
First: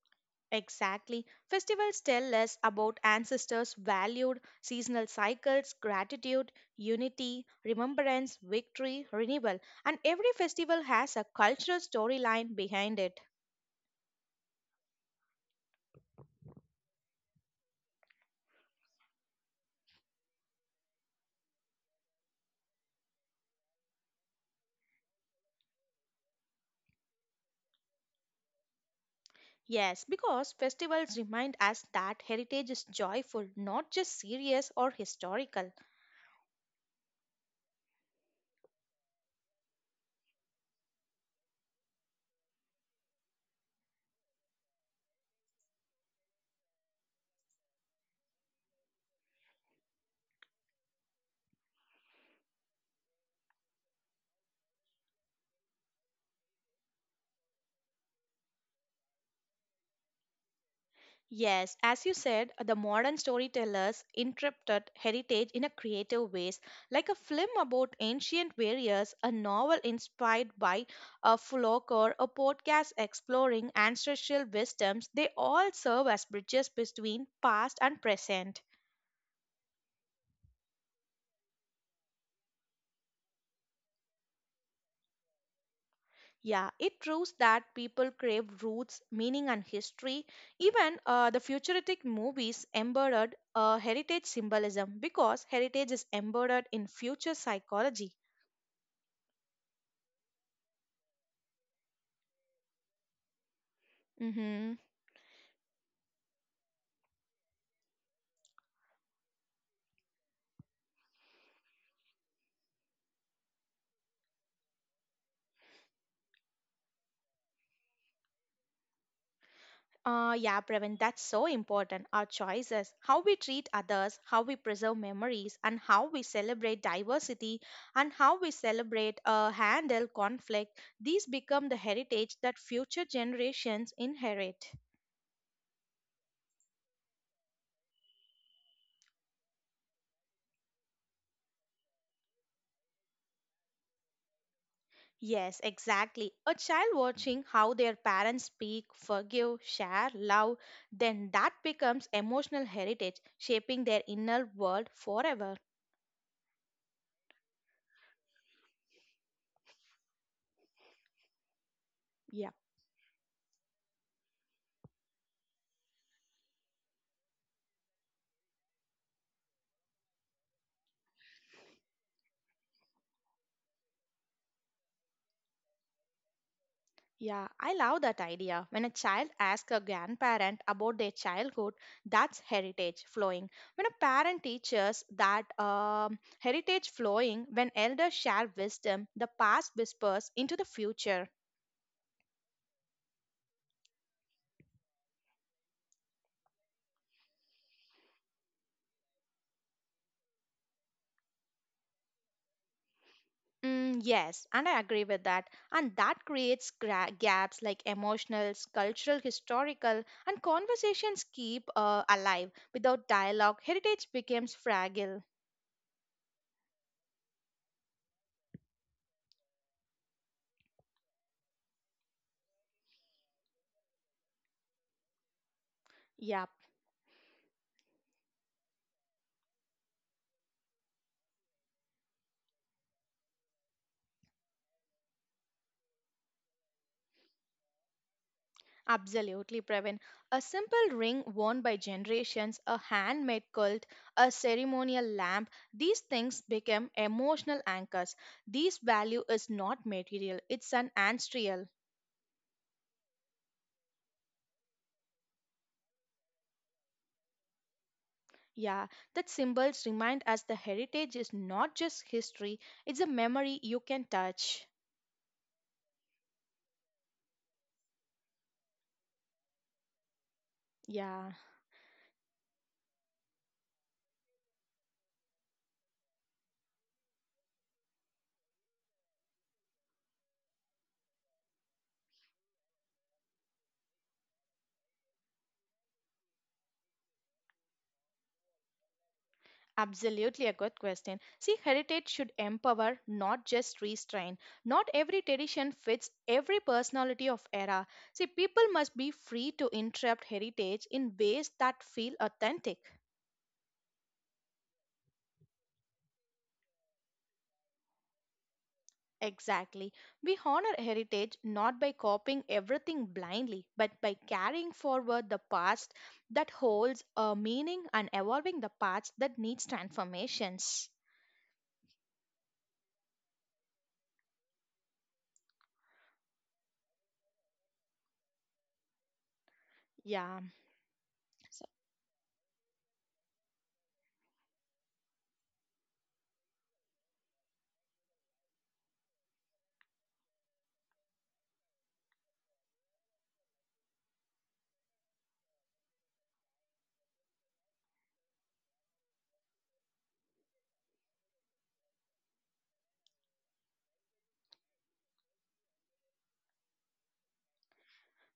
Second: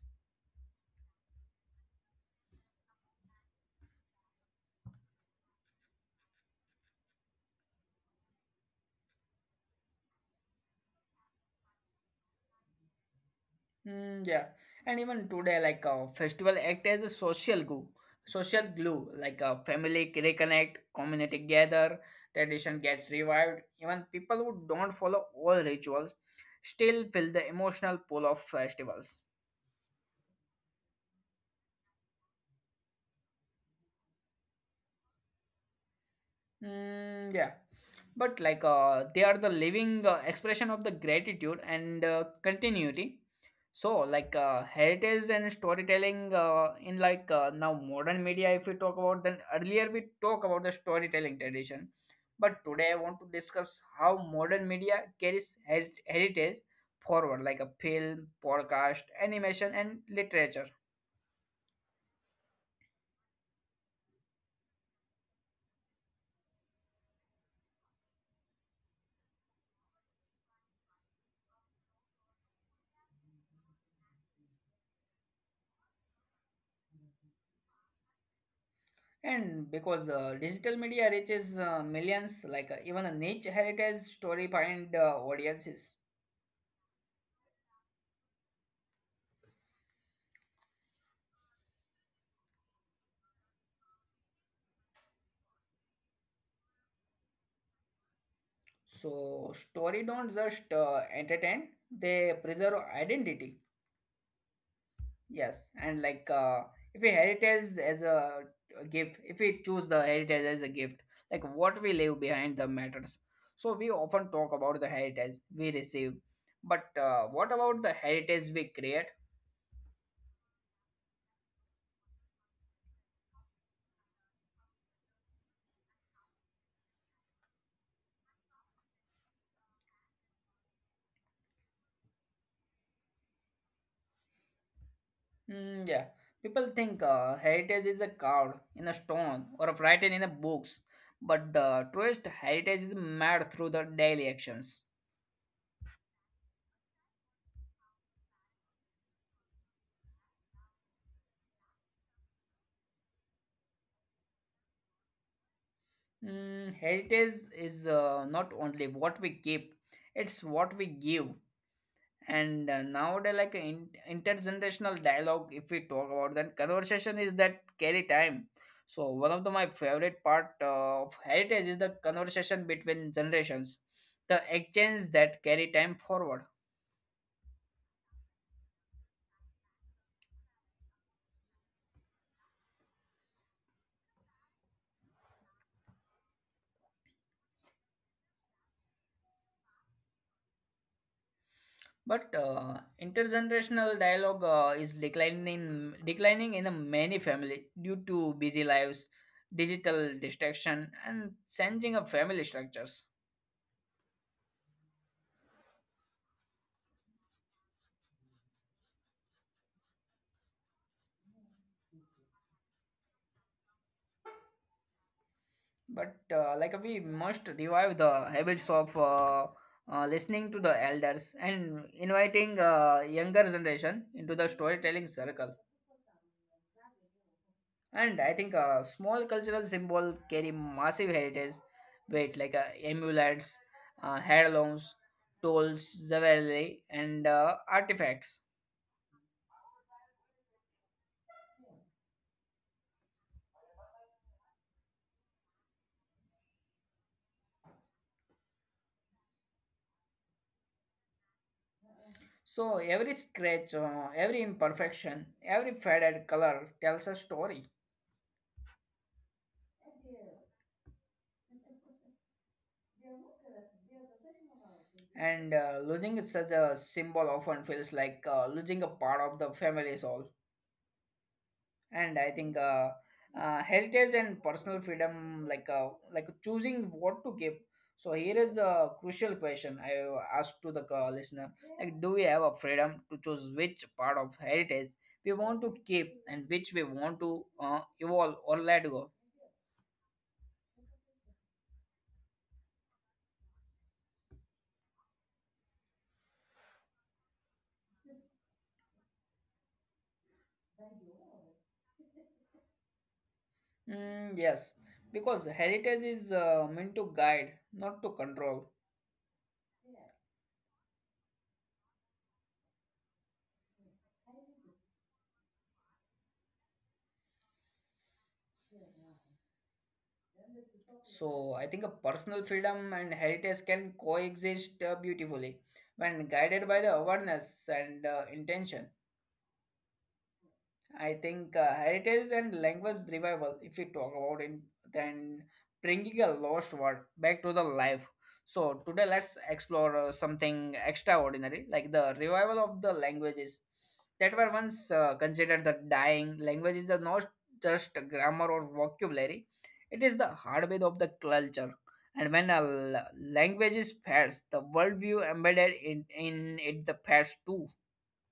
B: Exactly. Festivals tell us about ancestors' valued seasonal cycles, gratitude, unity, remembrance, victory, renewal, and every festival has a cultural storyline behind it.
A: Yeah, and even today, festival act as a social glue, family reconnect, community gather, tradition gets revived. Even people who don't follow all rituals still feel the emotional pull of festivals.
B: Yes, because festivals remind us that heritage is joyful, not just serious or historical.
A: Yeah, but they are the living expression of the gratitude and continuity. So heritage and storytelling in like now modern media, if we talk about, then earlier we talk about the storytelling tradition, but today I want to discuss how modern media carries heritage forward, like a film, podcast, animation, and literature.
B: Yes, as you said, the modern storytellers interpreted heritage in a creative ways, like a film about ancient warriors, a novel inspired by a folk or a podcast exploring ancestral wisdoms. They all serve as bridges between past and present.
A: And because digital media reaches millions, even a niche heritage story find audiences.
B: Yeah, it proves that people crave roots, meaning, and history. Even the futuristic movies embodied heritage symbolism because heritage is embodied in future psychology.
A: So story don't just entertain; they preserve identity.
B: Mm-hmm.
A: Yes, and if we heritage as a gift, if we choose the heritage as a gift, like what we leave behind the matters. So we often talk about the heritage we receive, but what about the heritage we create?
B: Yeah, Praveen, that's so important. Our choices, how we treat others, how we preserve memories, and how we celebrate diversity, and how we celebrate handle conflict, these become the heritage that future generations inherit.
A: Yeah, people think heritage is a carved in a stone or written in a books, but the truest heritage is made through the daily actions.
B: Yes, exactly. A child watching how their parents speak, forgive, share, love, then that becomes emotional heritage, shaping their inner world forever.
A: Heritage is not only what we keep; it's what we give.
B: Yeah.
A: And nowadays, like in, intergenerational dialogue, if we talk about that, conversation is that carry time. So one of the, my favorite part of heritage is the conversation between generations, the exchange that carry time forward.
B: Yeah, I love that idea. When a child asks a grandparent about their childhood, that's heritage flowing. When a parent teaches that heritage flowing, when elders share wisdom, the past whispers into the future.
A: But intergenerational dialogue is declining in, declining in a many family due to busy lives, digital distraction, and changing of family structures.
B: Mm, yes, and I agree with that. And that creates gaps like emotional, cultural, historical, and conversations keep alive. Without dialogue, heritage becomes fragile.
A: But like we must revive the habits of listening to the elders and inviting younger generation into the storytelling circle.
B: Yeah.
A: And I think a small cultural symbol carry massive heritage weight, like amulets, heirlooms, tools, jewelry, and artifacts.
B: Absolutely, Pravin. A simple ring worn by generations, a handmade quilt, a ceremonial lamp, these things become emotional anchors. This value is not material, it's an ancestral.
A: So every scratch, every imperfection, every faded color tells a story.
B: Yeah, that symbols remind us the heritage is not just history, it's a memory you can touch.
A: And losing such a symbol often feels like losing a part of the family soul.
B: Yeah.
A: And I think heritage and personal freedom, like choosing what to give. So here is a crucial question I asked to the listener, like do we have a freedom to choose which part of heritage we want to keep and which we want to evolve or let go.
B: Absolutely a good question. See, heritage should empower, not just restrain. Not every tradition fits every personality of era. See, people must be free to interrupt heritage in ways that feel authentic.
A: Yes, because heritage is meant to guide, not to control.
B: Exactly. We honor heritage not by copying everything blindly, but by carrying forward the past that holds a meaning and evolving the past that needs transformations.
A: So I think a personal freedom and heritage can coexist beautifully when guided by the awareness and intention.
B: Yeah.
A: I think heritage and language revival, if we talk about it, then bringing a lost word back to the life. So today, let's explore something extraordinary, like the revival of the languages that were once considered the dying. Languages are not just grammar or vocabulary; it is the heartbeat of the culture. And when a language is fades, the worldview embedded in it the fades too.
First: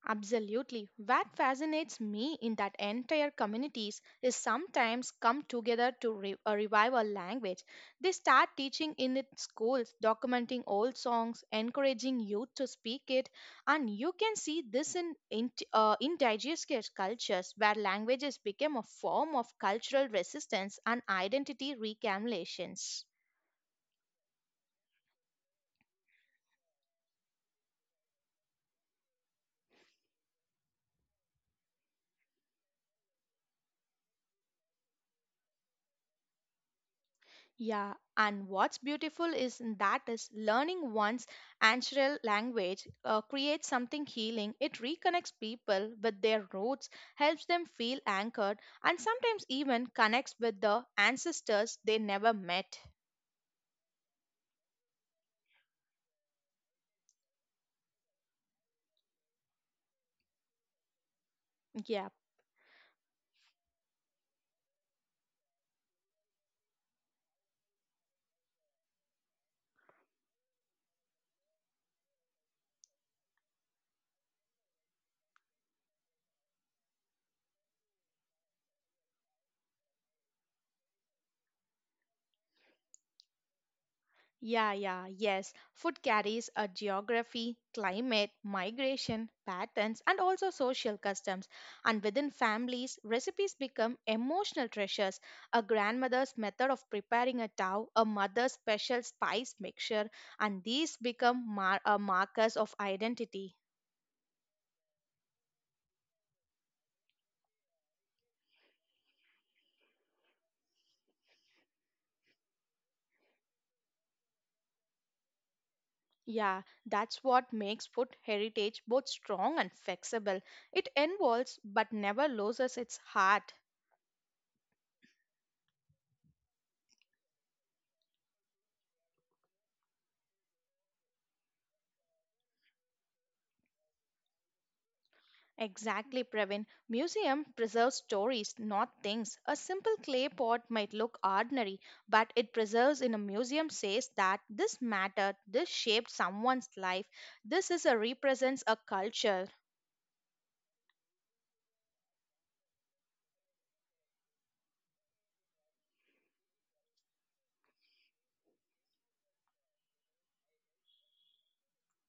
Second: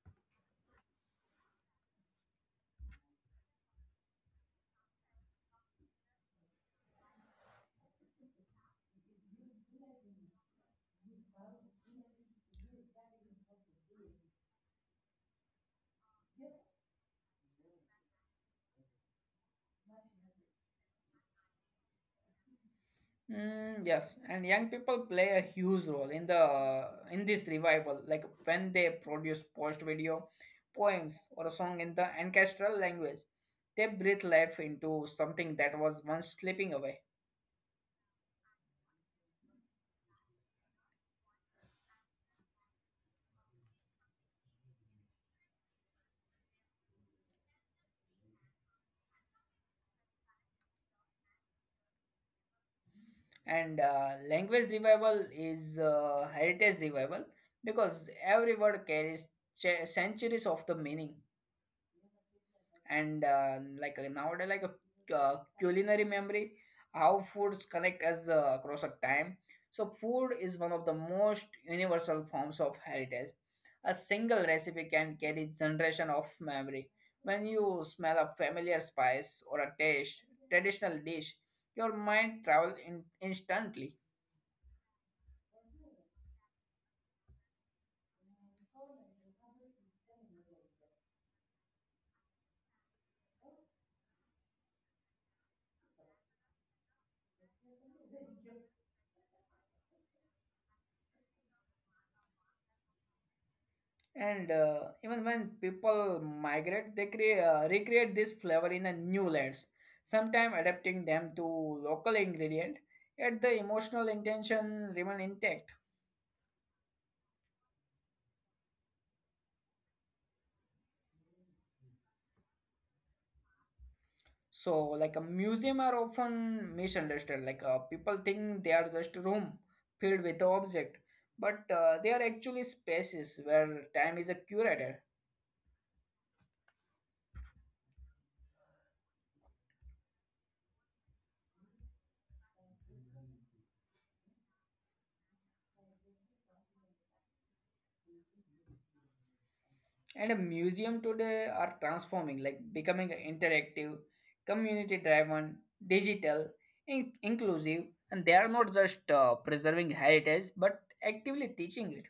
B: Absolutely. What fascinates me in that entire communities is sometimes come together to revive a language. They start teaching in it schools, documenting old songs, encouraging youth to speak it, and you can see this in indigenous cultures where languages became a form of cultural resistance and identity reclamation.
A: Yes, and young people play a huge role in the in this revival. Like when they produce post video, poems, or a song in the ancestral language, they breathe life into something that was once slipping away.
B: Yeah, and what's beautiful is that is learning one's ancestral language creates something healing. It reconnects people with their roots, helps them feel anchored, and sometimes even connects with the ancestors they never met.
A: And language revival is heritage revival because every word carries centuries of the meaning.
B: Yeah.
A: And nowadays like a culinary memory, how foods connect us across a time. So food is one of the most universal forms of heritage. A single recipe can carry generation of memory. When you smell a familiar spice or a taste traditional dish, your mind travel instantly.
B: Yeah, yeah, yes. Food carries a geography, climate, migration, patterns, and also social customs. And within families, recipes become emotional treasures. A grandmother's method of preparing a tau, a mother's special spice mixture, and these become markers of identity.
A: And even when people migrate, they create, recreate this flavor in a new layers, sometimes adapting them to local ingredient, yet the emotional intention remain intact.
B: Yeah, that's what makes food heritage both strong and flexible. It evolves but never loses its heart.
A: So, like a museum are often misunderstood. Like people think they are just room filled with object, but they are actually spaces where time is a curator.
B: Exactly, Pravin. Museum preserves stories, not things. A simple clay pot might look ordinary, but it preserves in a museum says that this mattered, this shaped someone's life, this is a represents a culture.
A: And a museum today are transforming, like becoming interactive, community driven, digital, inclusive, and they are not just preserving heritage but actively teaching it.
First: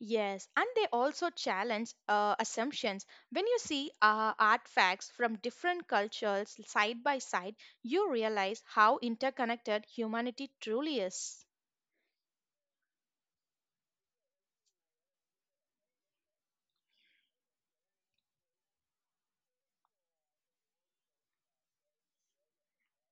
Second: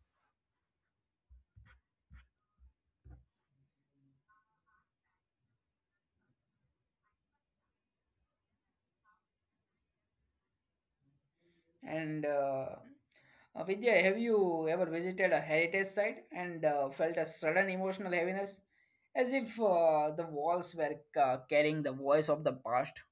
B: Yes, and they also challenge assumptions. When you see artifacts from different cultures side by side, you realize how interconnected humanity truly is.
A: And Vidya, have you ever visited a heritage site and felt a sudden emotional heaviness, as if the walls were carrying the voice of the past?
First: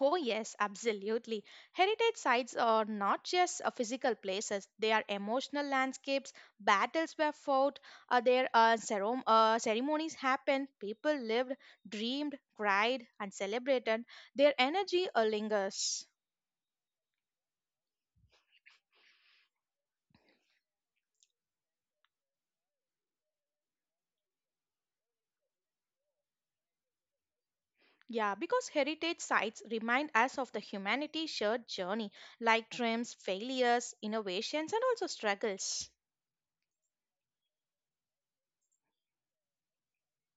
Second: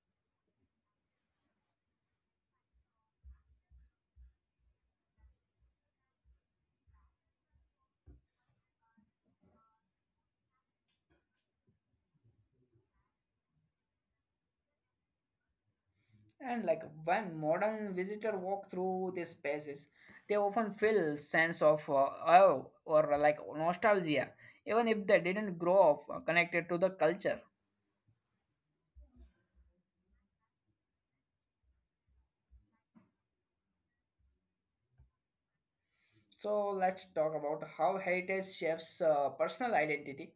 B: Oh, yes, absolutely. Heritage sites are not just physical places, they are emotional landscapes. Battles were fought, there ceremonies happened, people lived, dreamed, cried, and celebrated. Their energy lingers.
A: And like when modern visitor walk through these spaces, they often feel sense of awe or like nostalgia, even if they didn't grow up connected to the culture.
B: Yeah, because heritage sites remind us of the humanity shared journey, like triumphs, failures, innovations, and also struggles.
A: So let's talk about how heritage shapes personal identity.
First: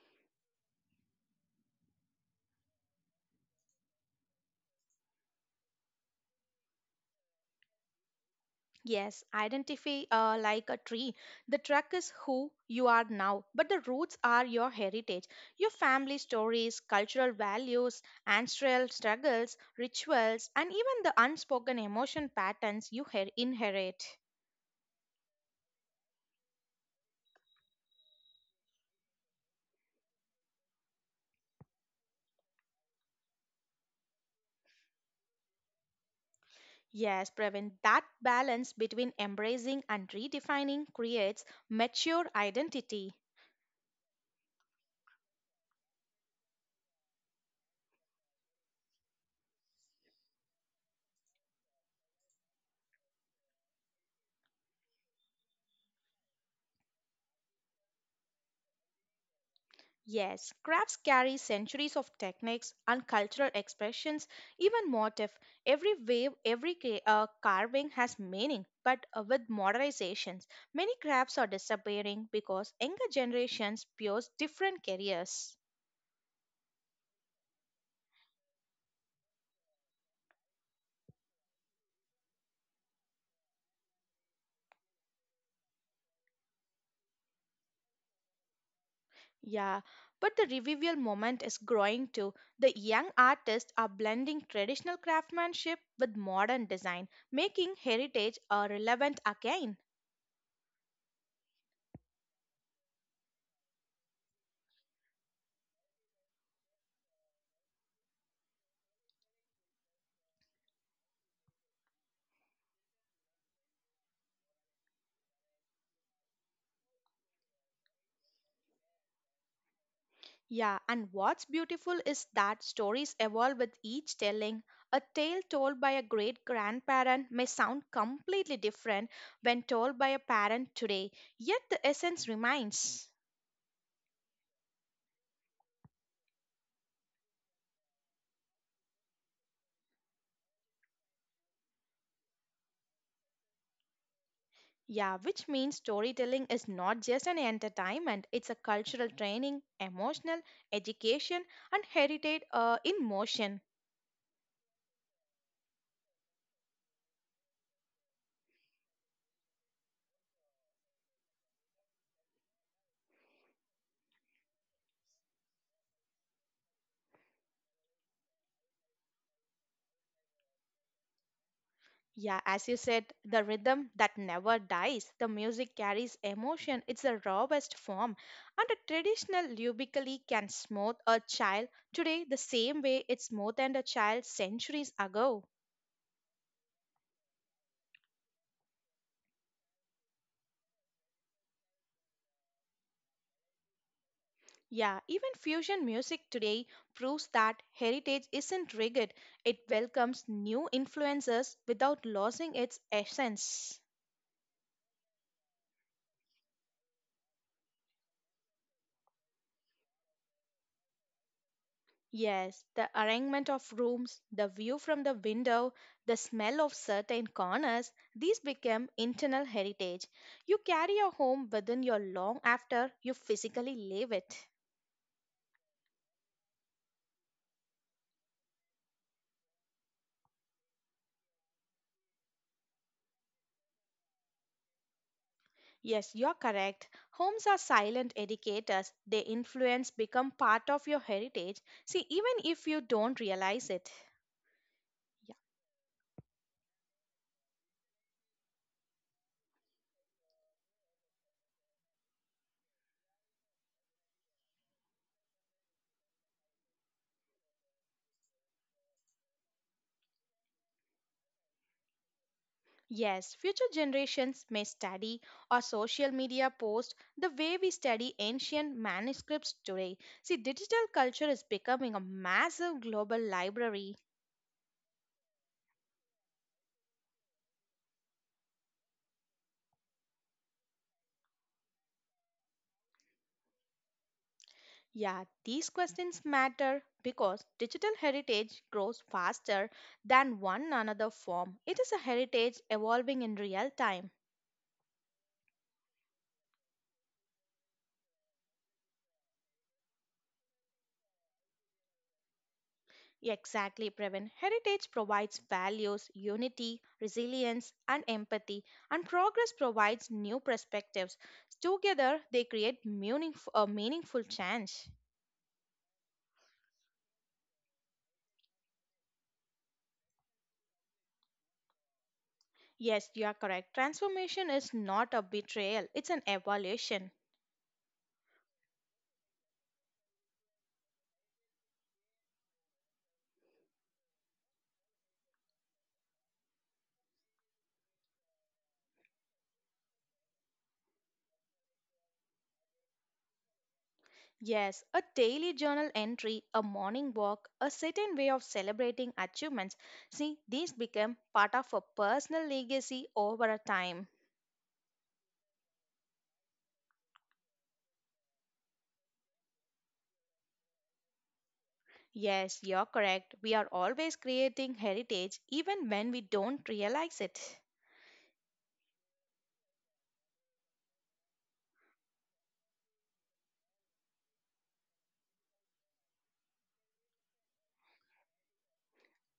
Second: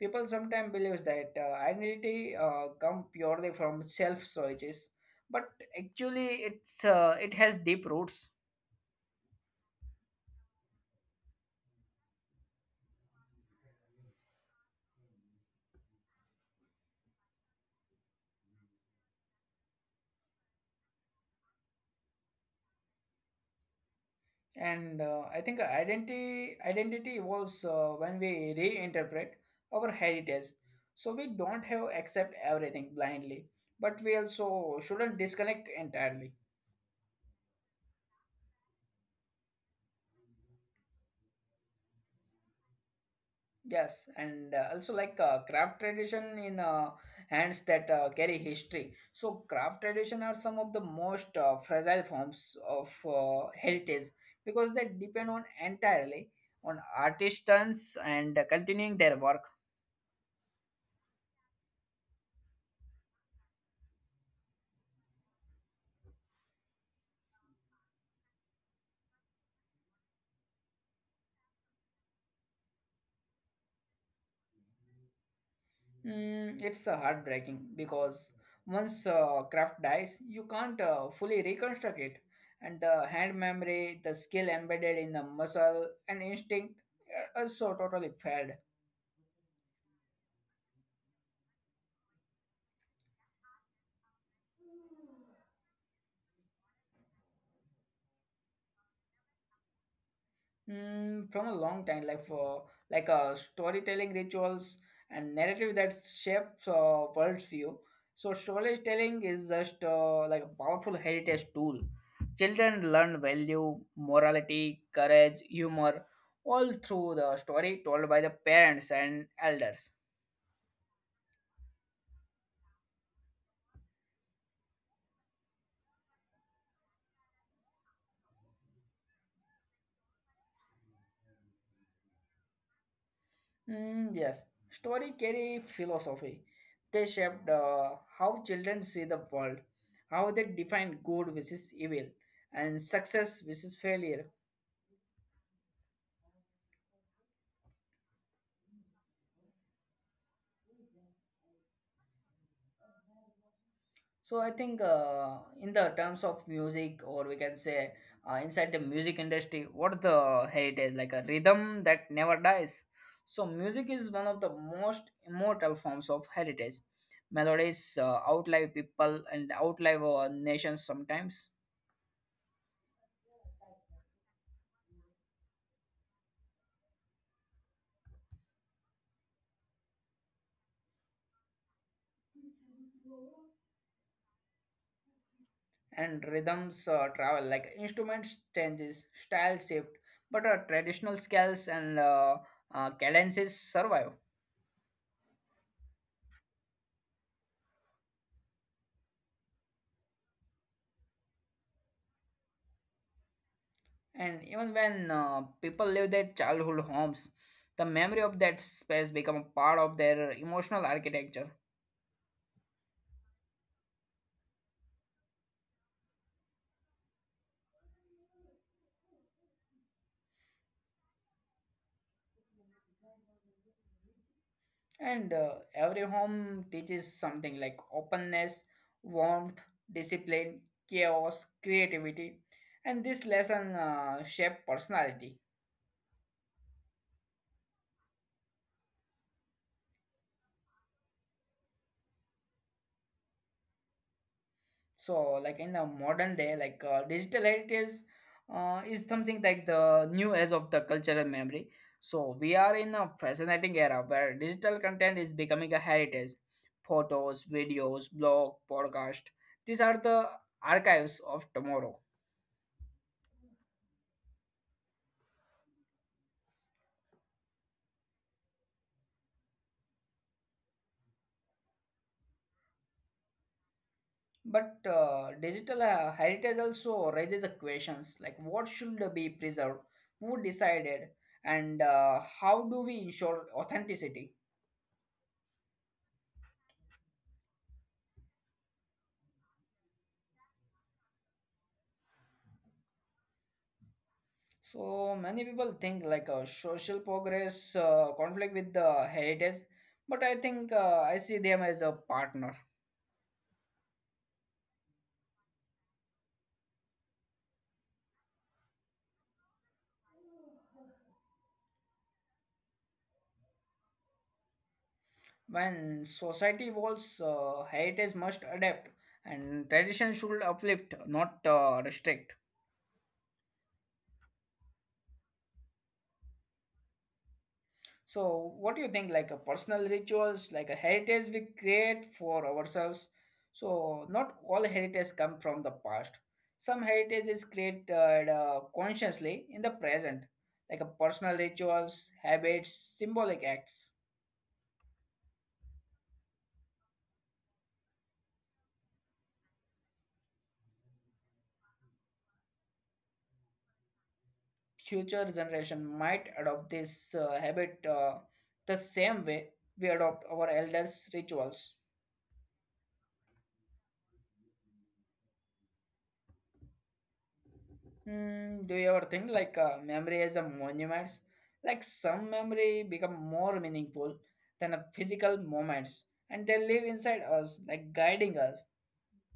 A: People sometimes believe that identity come purely from self choices, but actually it's it has deep roots.
B: Yes, identify like a tree. The truck is who you are now, but the roots are your heritage, your family stories, cultural values, ancestral struggles, rituals, and even the unspoken emotion patterns you inherit.
A: And I think identity evolves when we reinterpret our heritage. So we don't have accept everything blindly, but we also shouldn't disconnect entirely.
B: Yes, Praveen, that balance between embracing and redefining creates mature identity.
A: Yes, and also like craft tradition in hands that carry history. So craft tradition are some of the most fragile forms of heritage because they depend on entirely on artisans and continuing their work.
B: Yes, crafts carry centuries of techniques and cultural expressions, even motif. Every wave, every carving has meaning, but with modernizations, many crafts are disappearing because younger generations pursue different careers.
A: It's heartbreaking because once craft dies, you can't fully reconstruct it. And the hand memory, the skill embedded in the muscle and instinct are so totally failed.
B: Yeah, but the revival moment is growing too. The young artists are blending traditional craftsmanship with modern design, making heritage relevant again.
A: Mm, from a long time, like for storytelling rituals and narrative that shapes worldview. So storytelling is just like a powerful heritage tool. Children learn value, morality, courage, humor, all through the story told by the parents and elders.
B: Yeah, and what's beautiful is that stories evolve with each telling. A tale told by a great grandparent may sound completely different when told by a parent today, yet the essence remains.
A: Mm, yes, story carry philosophy. They shape how children see the world, how they define good versus evil, and success versus failure.
B: Yeah, which means storytelling is not just an entertainment, it's a cultural training, emotional, education, and heritage in motion.
A: So I think in the terms of music, or we can say inside the music industry, what the heritage like a rhythm that never dies. So music is one of the most immortal forms of heritage. Melodies outlive people and outlive our nations sometimes.
B: Yeah, as you said, the rhythm that never dies. The music carries emotion. It's the rawest form. And a traditional lubically can smooth a child today the same way it smoothed a child centuries ago.
A: And rhythms travel, like instruments changes, style shift, but traditional scales and cadences survive.
B: Yeah, even fusion music today proves that heritage isn't rigid. It welcomes new influences without losing its essence.
A: And even when people leave their childhood homes, the memory of that space become a part of their emotional architecture.
B: Yes, the arrangement of rooms, the view from the window, the smell of certain corners, these become internal heritage. You carry your home within you long after you physically leave it.
A: And every home teaches something, like openness, warmth, discipline, chaos, creativity, and this lesson shape personality.
B: Yes, you're correct. Homes are silent educators. Their influence become part of your heritage. See, even if you don't realize it.
A: So, like in the modern day, digital heritage is something like the new age of the cultural memory. So, we are in a fascinating era where digital content is becoming a heritage. Photos, videos, blog, podcast. These are the archives of tomorrow.
B: Yes, future generations may study or social media post the way we study ancient manuscripts today. See, digital culture is becoming a massive global library.
A: But digital heritage also raises the questions like what should be preserved, who decided, and how do we ensure authenticity?
B: Yeah, these questions matter because digital heritage grows faster than one another form. It is a heritage evolving in real time.
A: So many people think like social progress conflict with the heritage, but I see them as a partner.
B: Exactly, Pravin. Heritage provides values, unity, resilience, and empathy, and progress provides new perspectives. Together, they create a meaningful change.
A: When society evolves, heritage must adapt, and tradition should uplift, not restrict.
B: Yes, you are correct. Transformation is not a betrayal, it's an evolution.
A: So, what do you think? Like a personal rituals, like a heritage we create for ourselves. So, not all heritage come from the past. Some heritage is created consciously in the present, like a personal rituals, habits, symbolic acts.
B: Yes, a daily journal entry, a morning walk, a certain way of celebrating achievements. See, these become part of a personal legacy over a time.
A: Future generation might adopt this habit the same way we adopt our elders' rituals.
B: Yes, you're correct. We are always creating heritage even when we don't realize it.
A: Do you ever think like memory as a monuments? Like some memory become more meaningful than a physical moments, and they live inside us, like guiding us.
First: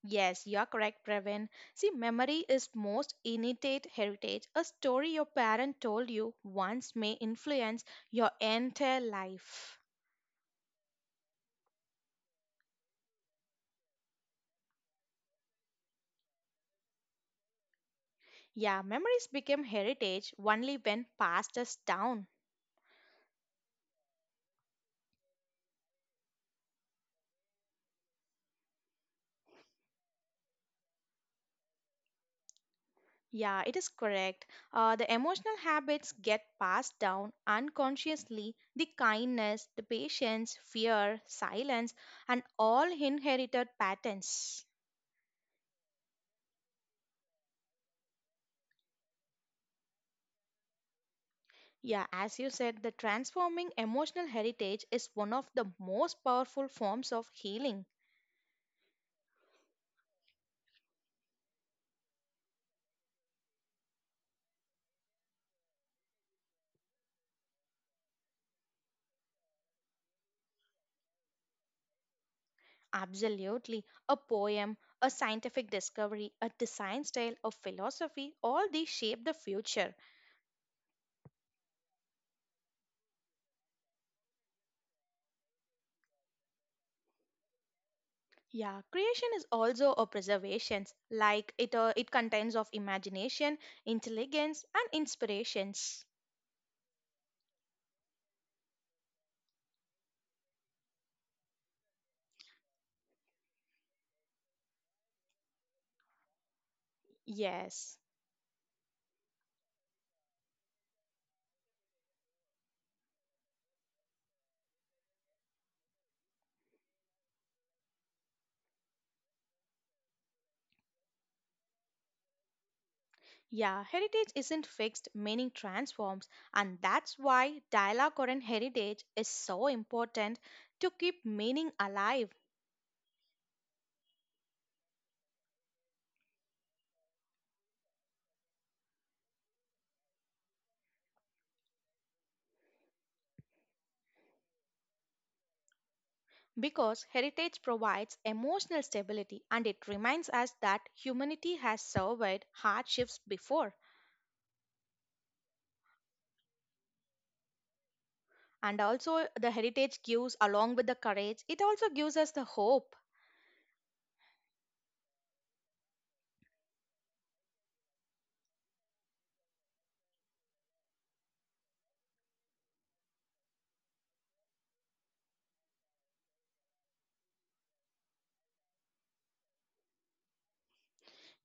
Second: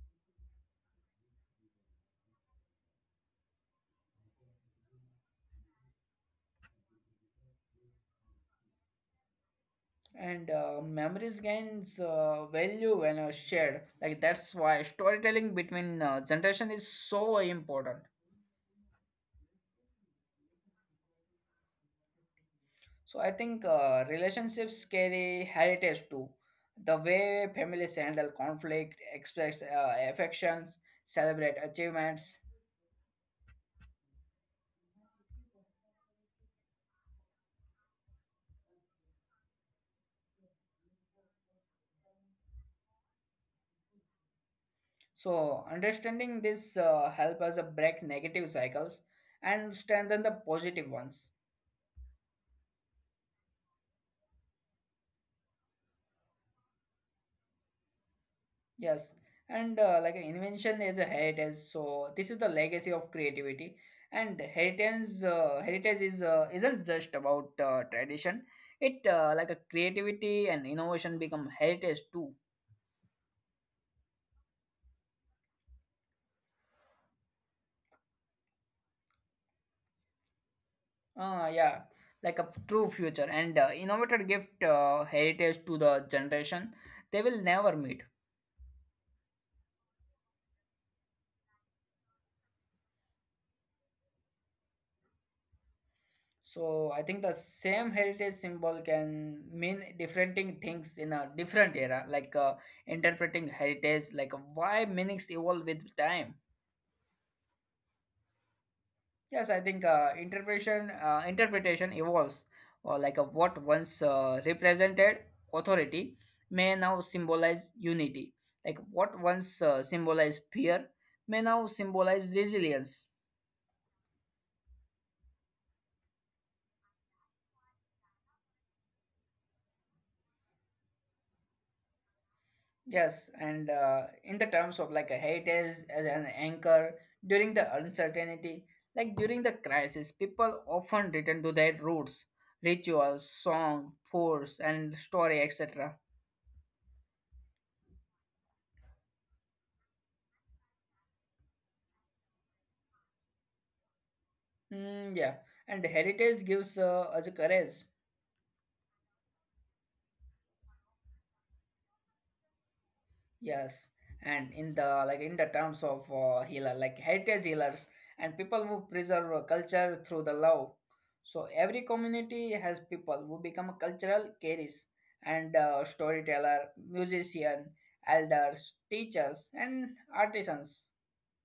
B: Yes, you're correct, Pravin. See, memory is most innate heritage. A story your parent told you once may influence your entire life.
A: And memories gains value when shared. Like that's why storytelling between generation is so important.
B: Yeah, memories become heritage only when passed us down.
A: So I think relationships carry heritage too. The way families handle conflict, express affections, celebrate achievements.
B: Yeah, it is correct. The emotional habits get passed down unconsciously. The kindness, the patience, fear, silence, and all inherited patterns.
A: So understanding this help us break negative cycles and strengthen the positive ones.
B: Yeah, as you said, the transforming emotional heritage is one of the most powerful forms of healing.
A: Yes, and like an invention is a heritage. So this is the legacy of creativity. And heritage is isn't just about tradition. It like a creativity and innovation become heritage too.
B: Absolutely. A poem, a scientific discovery, a design style, a philosophy, all these shape the future.
A: Yeah, like a true future and innovator gift heritage to the generation they will never meet.
B: Yeah, creation is also a preservation, like it contains of imagination, intelligence, and inspirations.
A: So I think the same heritage symbol can mean different things in a different era, like interpreting heritage, like why meanings evolve with time.
B: Yes.
A: Yes, I think interpretation evolves, or like what once represented authority may now symbolize unity. Like what once symbolized fear may now symbolize resilience.
B: Yeah, heritage isn't fixed, meaning transforms, and that's why dialogue or an heritage is so important to keep meaning alive
A: Yes, and in the terms of like a hate is as an anchor during the uncertainty, like during the crisis, people often return to their roots, rituals, song, force, and story, etc.
B: because heritage provides emotional stability and it reminds us that humanity has survived hardships before.
A: Mm, yeah, and heritage gives us courage.
B: And also the heritage gives along with the courage it also gives us the hope.
A: Yes, and in the terms of healer, like heritage healers and people who preserve culture through the love. So every community has people who become cultural carriers and storyteller, musician, elders, teachers, and artisans,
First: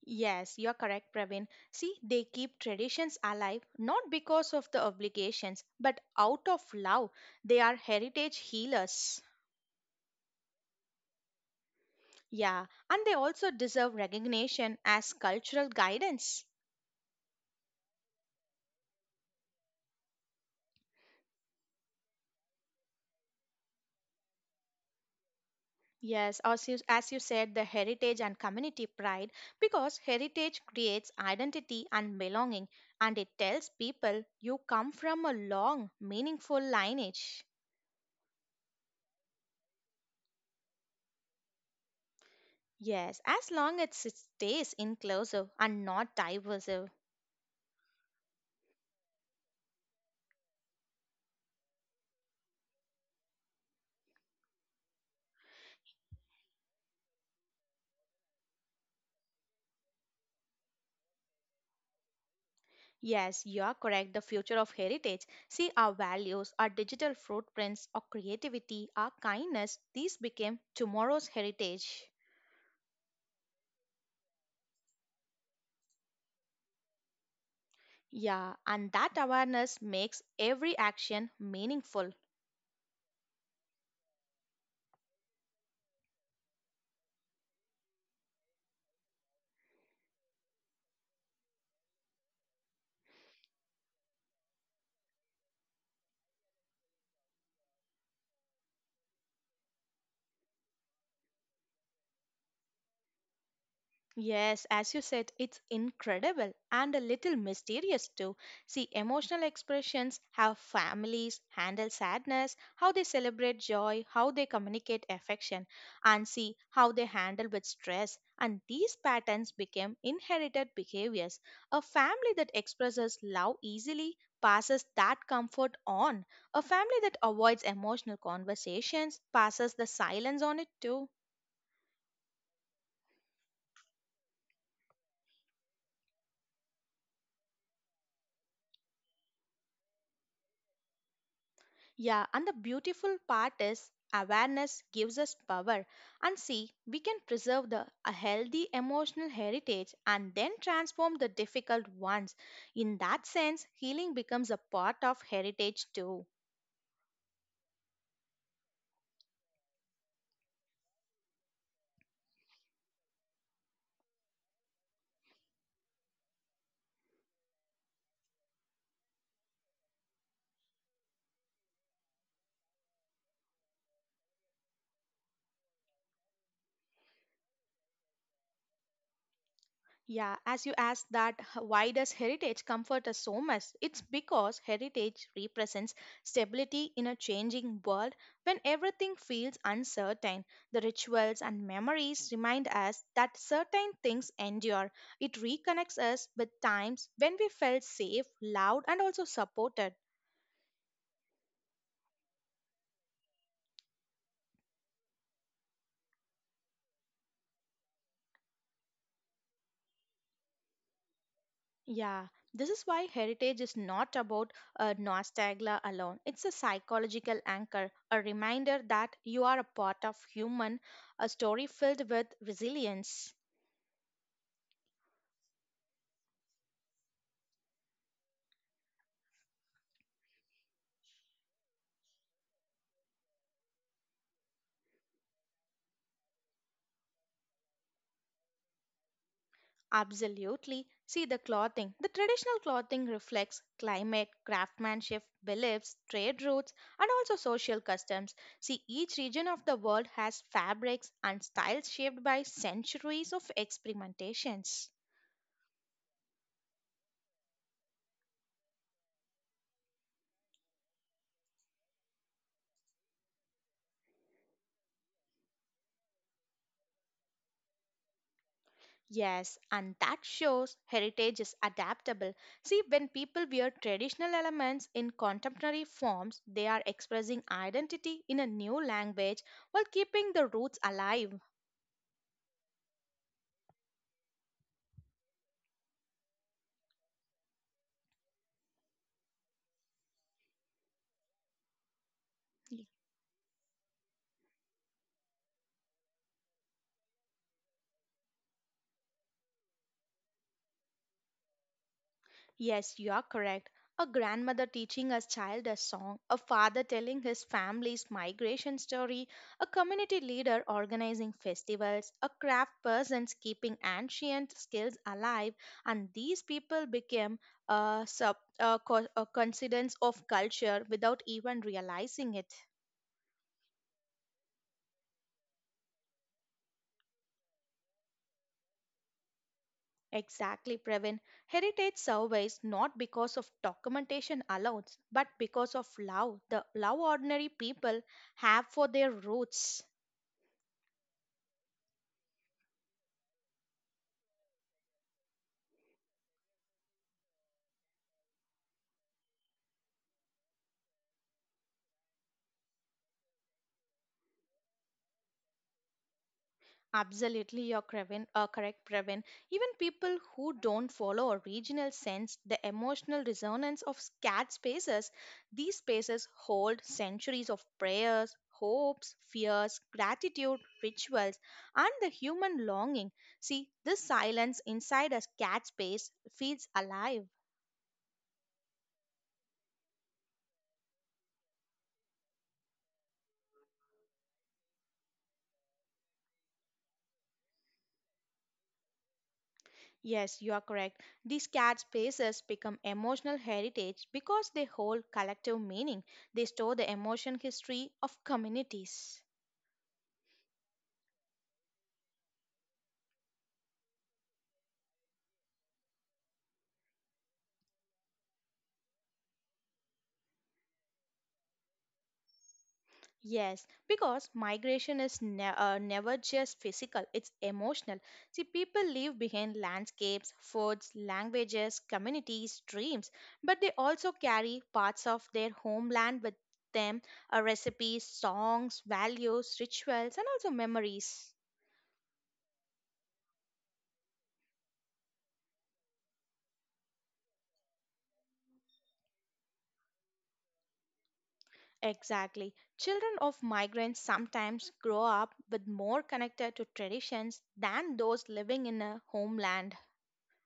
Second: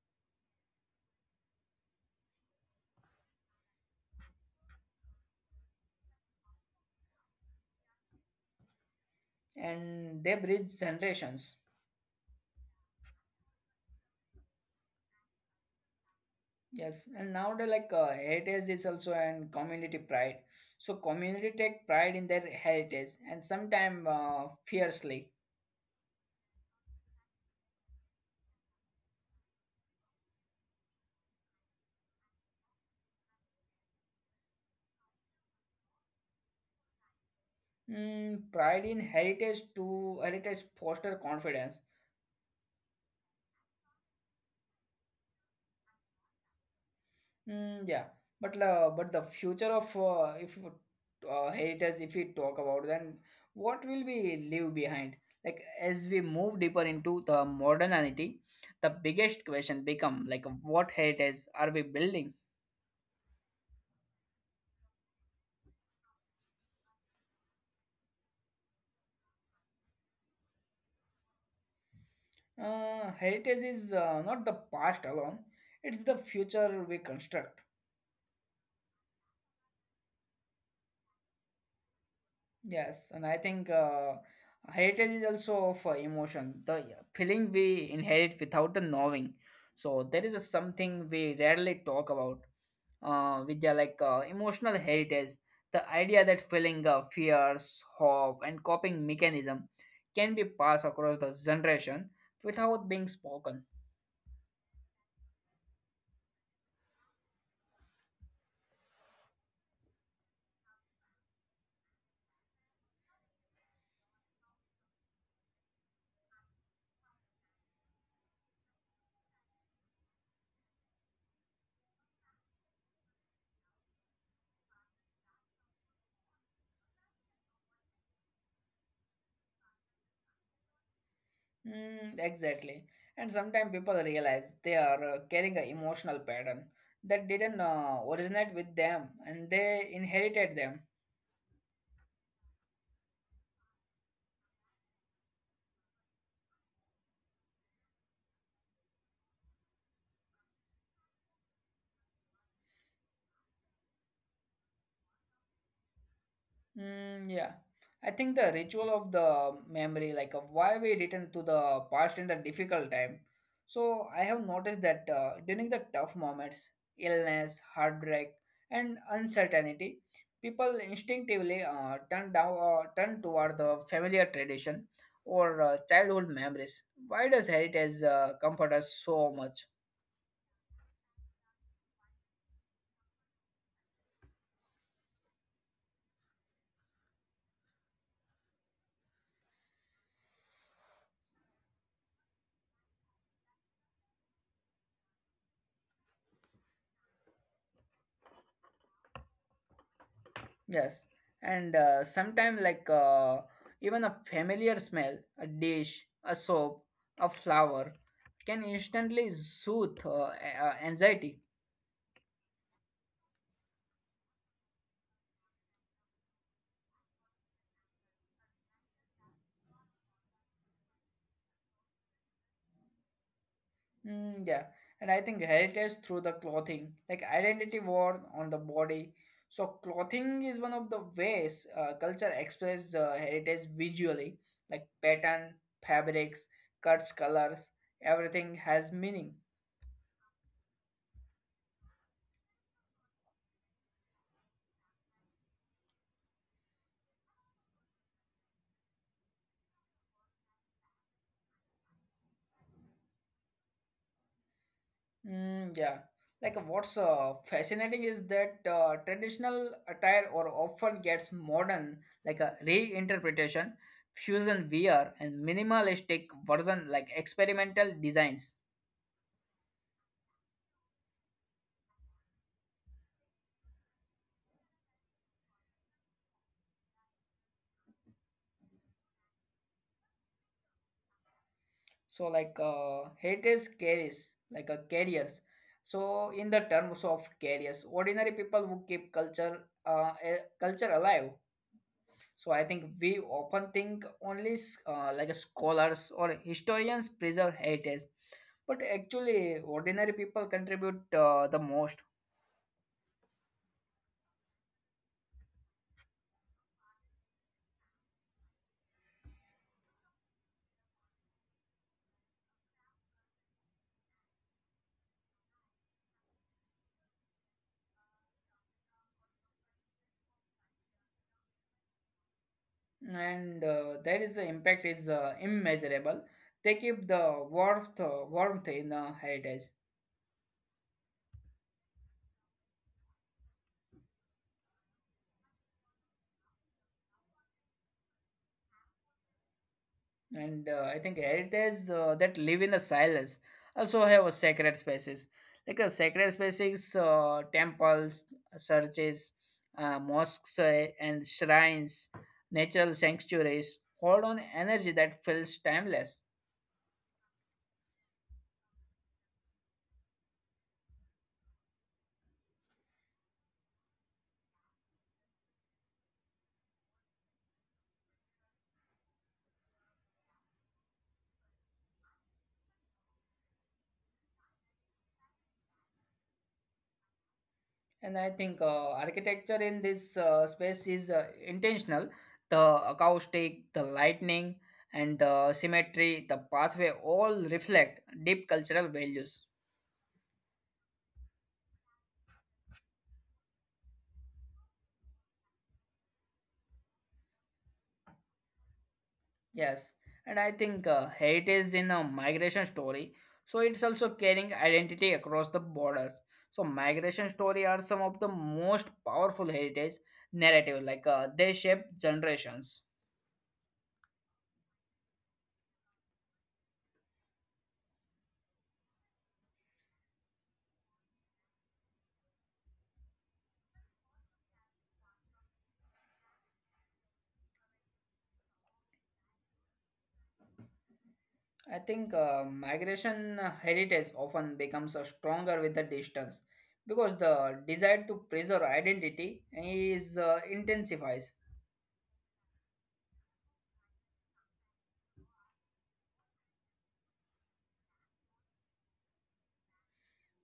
B: Yes, you're correct, Praveen. See, they keep traditions alive not because of the obligations, but out of love. They are heritage healers.
A: and they bridge generations.
B: Yeah, and they also deserve recognition as cultural guidance.
A: Yes, and nowadays like heritage is also an community pride. So community take pride in their heritage and sometimes fiercely.
B: Yes, as you said, the heritage and community pride, because heritage creates identity and belonging, and it tells people you come from a long, meaningful lineage.
A: Mm, pride in heritage to heritage foster confidence.
B: Yes, as long as it stays inclusive and not diverse.
A: Mm, yeah, but the future of if you- heritage, if we talk about, then what will we leave behind? Like as we move deeper into the modernity, the biggest question become like what heritage are we building?
B: Yes, you are correct. The future of heritage. See, our values, our digital footprints, our creativity, our kindness, these became tomorrow's heritage.
A: Heritage is not the past alone; it's the future we construct.
B: Yeah, and that awareness makes every action meaningful.
A: Yes, and I think heritage is also of emotion, the feeling we inherit without the knowing. So there is a something we rarely talk about with the like emotional heritage. The idea that feeling fears, hope, and coping mechanism can be passed across the generation without being spoken.
B: Yes, as you said, it's incredible and a little mysterious too. See, emotional expressions, how families handle sadness, how they celebrate joy, how they communicate affection, and see how they handle with stress. And these patterns became inherited behaviors. A family that expresses love easily passes that comfort on. A family that avoids emotional conversations passes the silence on it too.
A: Mm, exactly. And sometimes people realize they are carrying an emotional pattern that didn't originate with them and they inherited them.
B: Yeah, and the beautiful part is awareness gives us power. And see, we can preserve the a healthy emotional heritage and then transform the difficult ones. In that sense, healing becomes a part of heritage too.
A: Mm, yeah. I think the ritual of the memory, like of why we return to the past in the difficult time. So I have noticed that during the tough moments, illness, heartbreak, and uncertainty, people instinctively turn toward the familiar tradition or childhood memories. Why does heritage comfort us so much?
B: Yeah, as you asked that, why does heritage comfort us so much? It's because heritage represents stability in a changing world when everything feels uncertain. The rituals and memories remind us that certain things endure. It reconnects us with times when we felt safe, loved, and also supported.
A: Yes, and sometimes like even a familiar smell, a dish, a soap, a flower can instantly soothe anxiety.
B: Yeah, this is why heritage is not about a nostalgia alone. It's a psychological anchor, a reminder that you are a part of human, a story filled with resilience.
A: Mm, yeah, and I think heritage through the clothing, like identity worn on the body. So clothing is one of the ways culture expresses heritage visually, like pattern, fabrics, cuts, colors. Everything has meaning.
B: Absolutely. See the clothing. The traditional clothing reflects climate, craftsmanship, beliefs, trade routes, and also social customs. See, each region of the world has fabrics and styles shaped by centuries of experimentations.
A: Mm, yeah. Like what's fascinating is that traditional attire or often gets modern like a reinterpretation, fusion wear and minimalistic version like experimental designs.
B: Yes, and that shows heritage is adaptable. See, when people wear traditional elements in contemporary forms, they are expressing identity in a new language while keeping the roots alive.
A: So like heritage carries like a carriers. So in the terms of carriers, ordinary people who keep culture alive. So I think we often think only like scholars or historians preserve heritage, but actually ordinary people contribute the most,
B: Yes, you are correct. A grandmother teaching a child a song, a father telling his family's migration story, a community leader organizing festivals, a craft person keeping ancient skills alive, and these people became a, sub, a, co- a coincidence of culture without even realizing it.
A: and there is the impact is immeasurable. They keep the warmth in heritage.
B: Exactly, Pravin. Heritage surveys not because of documentation alone, but because of love, the love ordinary people have for their roots.
A: And I think heritage that live in the silence also have a sacred spaces. Like a sacred spaces, temples, churches, mosques, and shrines, natural sanctuaries hold on energy that feels timeless.
B: Absolutely, you're Previn, correct, Previn. Even people who don't follow a regional sense, the emotional resonance of sacred spaces, these spaces hold centuries of prayers, hopes, fears, gratitude, rituals, and the human longing. See, this silence inside a sacred space feels alive.
A: And I think architecture in this space is intentional. The acoustic, the lightning, and the symmetry, the pathway all reflect deep cultural values.
B: Yes, you are correct. These sacred spaces become emotional heritage because they hold collective meaning. They store the emotion history of communities.
A: Yes, and I think Haiti is in a migration story, so it's also carrying identity across the borders. So migration story are some of the most powerful heritage narrative, like they shape generations.
B: Yes, because migration is never just physical, it's emotional. See, people leave behind landscapes, foods, languages, communities, dreams, but they also carry parts of their homeland with them recipes, songs, values, rituals, and also memories.
A: I think migration heritage often becomes stronger with the distance because the desire to preserve identity is intensifies.
B: Exactly. Children of migrants sometimes grow up with more connected to traditions than those living in a homeland.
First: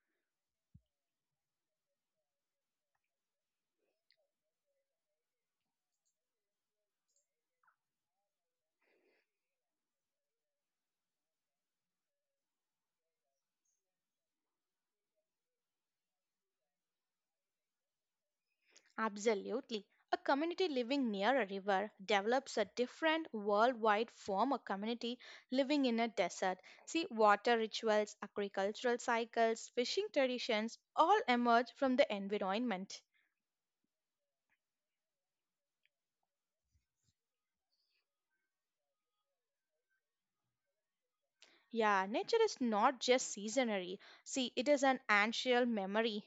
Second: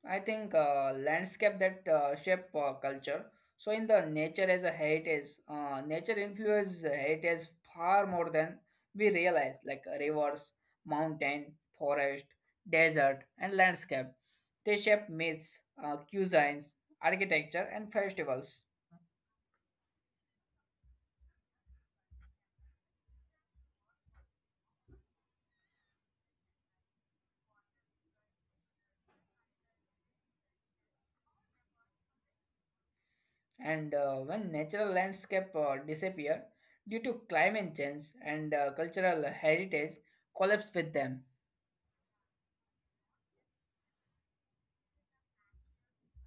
A: I think landscape that shape culture. So in the nature as a heritage, nature influences heritage far more than we realize. Like rivers, mountain, forest, desert, and landscape. They shape myths, cuisines, architecture, and festivals.
B: Absolutely. A community living near a river develops a different worldwide form of community living in a desert. See, water rituals, agricultural cycles, fishing traditions all emerge from the environment.
A: And when natural landscape disappear due to climate change and cultural heritage collapse with them.
B: Yeah, nature is not just seasonary. See, it is an ancestral memory.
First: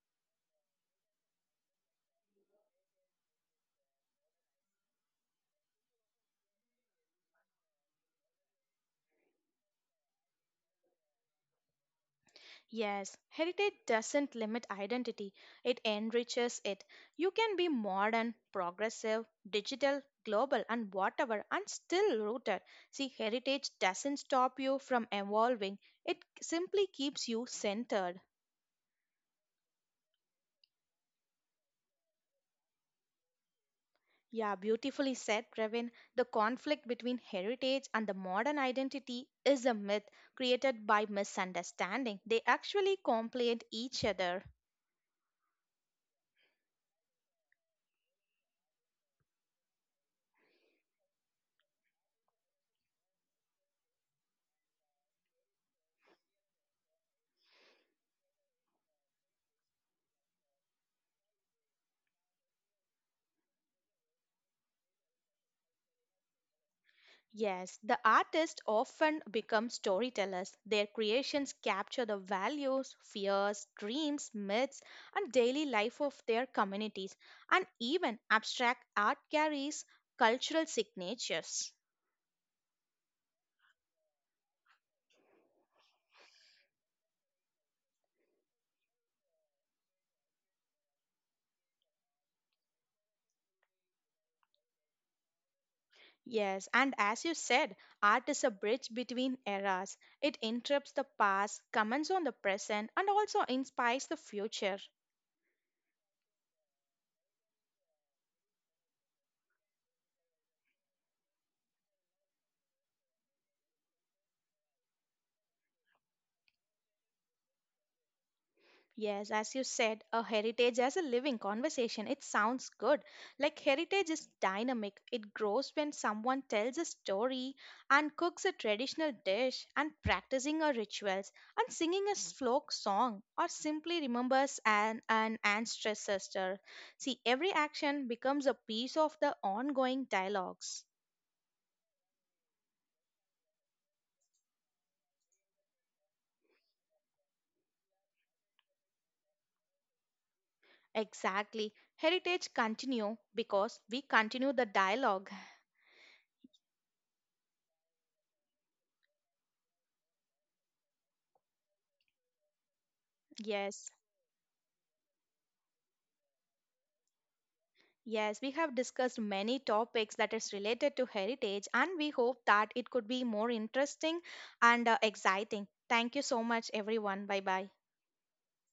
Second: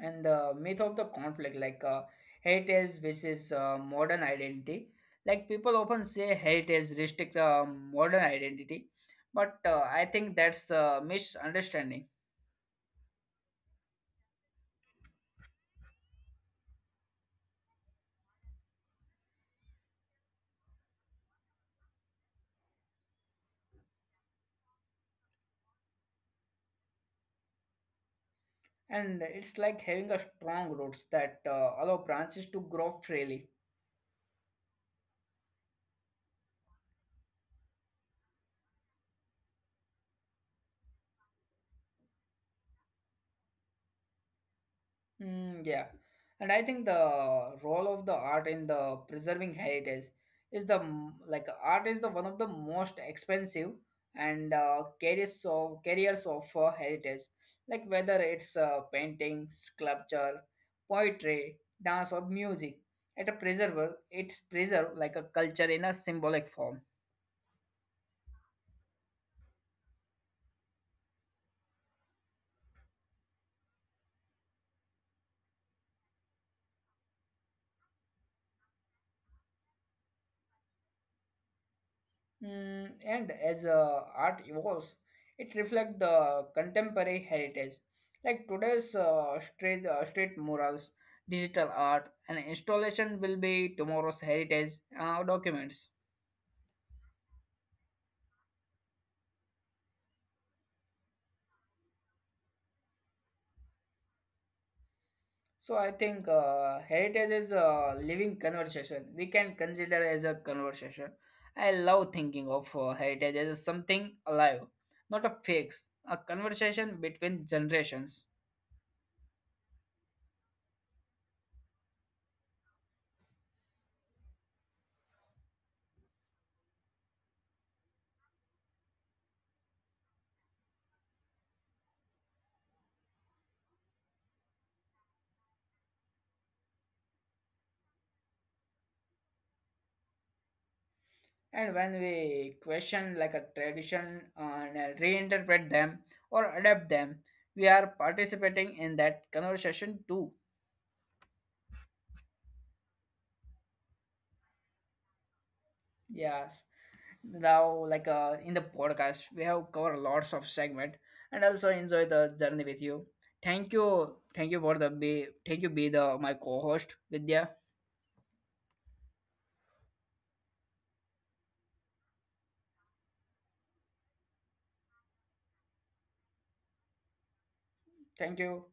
A: And the myth of the conflict like hate is which modern identity like people often say hate is restrict modern identity but I think that's a misunderstanding.
B: Yes, heritage doesn't limit identity, it enriches it. You can be modern, progressive, digital, global, and whatever, and still rooted. See, heritage doesn't stop you from evolving, it simply keeps you centered.
A: And it's like having a strong roots that allow branches to grow freely.
B: Yeah, beautifully said, Pravin. The conflict between heritage and the modern identity is a myth created by misunderstanding. They actually complement each other.
A: Mm, yeah, and I think the role of the art in the preserving heritage is like art is the one of the most expensive and carriers of heritage, like whether it's painting, sculpture, poetry, dance, or music. It's preserved like a culture in a symbolic form.
B: Yes, the artists often become storytellers. Their creations capture the values, fears, dreams, myths, and daily life of their communities. And even abstract art carries cultural signatures.
A: Mm, and as art evolves, it reflects the contemporary heritage, like today's street murals, digital art, and installation will be tomorrow's heritage documents.
B: Yes, and as you said, art is a bridge between eras. It interrupts the past, comments on the present, and also inspires the future.
A: So I think heritage is a living conversation. We can consider as a conversation. I love thinking of heritage as something alive, not a fix, a conversation between generations.
B: Yes, as you said, a heritage as a living conversation, it sounds good. Like heritage is dynamic. It grows when someone tells a story and cooks a traditional dish and practicing our rituals and singing a folk song or simply remembers an ancestor. See, every action becomes a piece of the ongoing dialogues.
A: And when we question like a tradition and reinterpret them or adapt them, we are participating in that conversation too.
B: Exactly. Heritage continue because we continue the dialogue.
A: Yeah. Now, like in the podcast, we have covered lots of segment and also enjoy the journey with you. Thank
B: Yes.
A: you, thank you for the be, thank you be the my co-host Vidya.
B: Yes, we have discussed many topics that is related to heritage, and we hope that it could be more interesting and exciting. Thank you so much, everyone. Bye bye.
A: Thank you.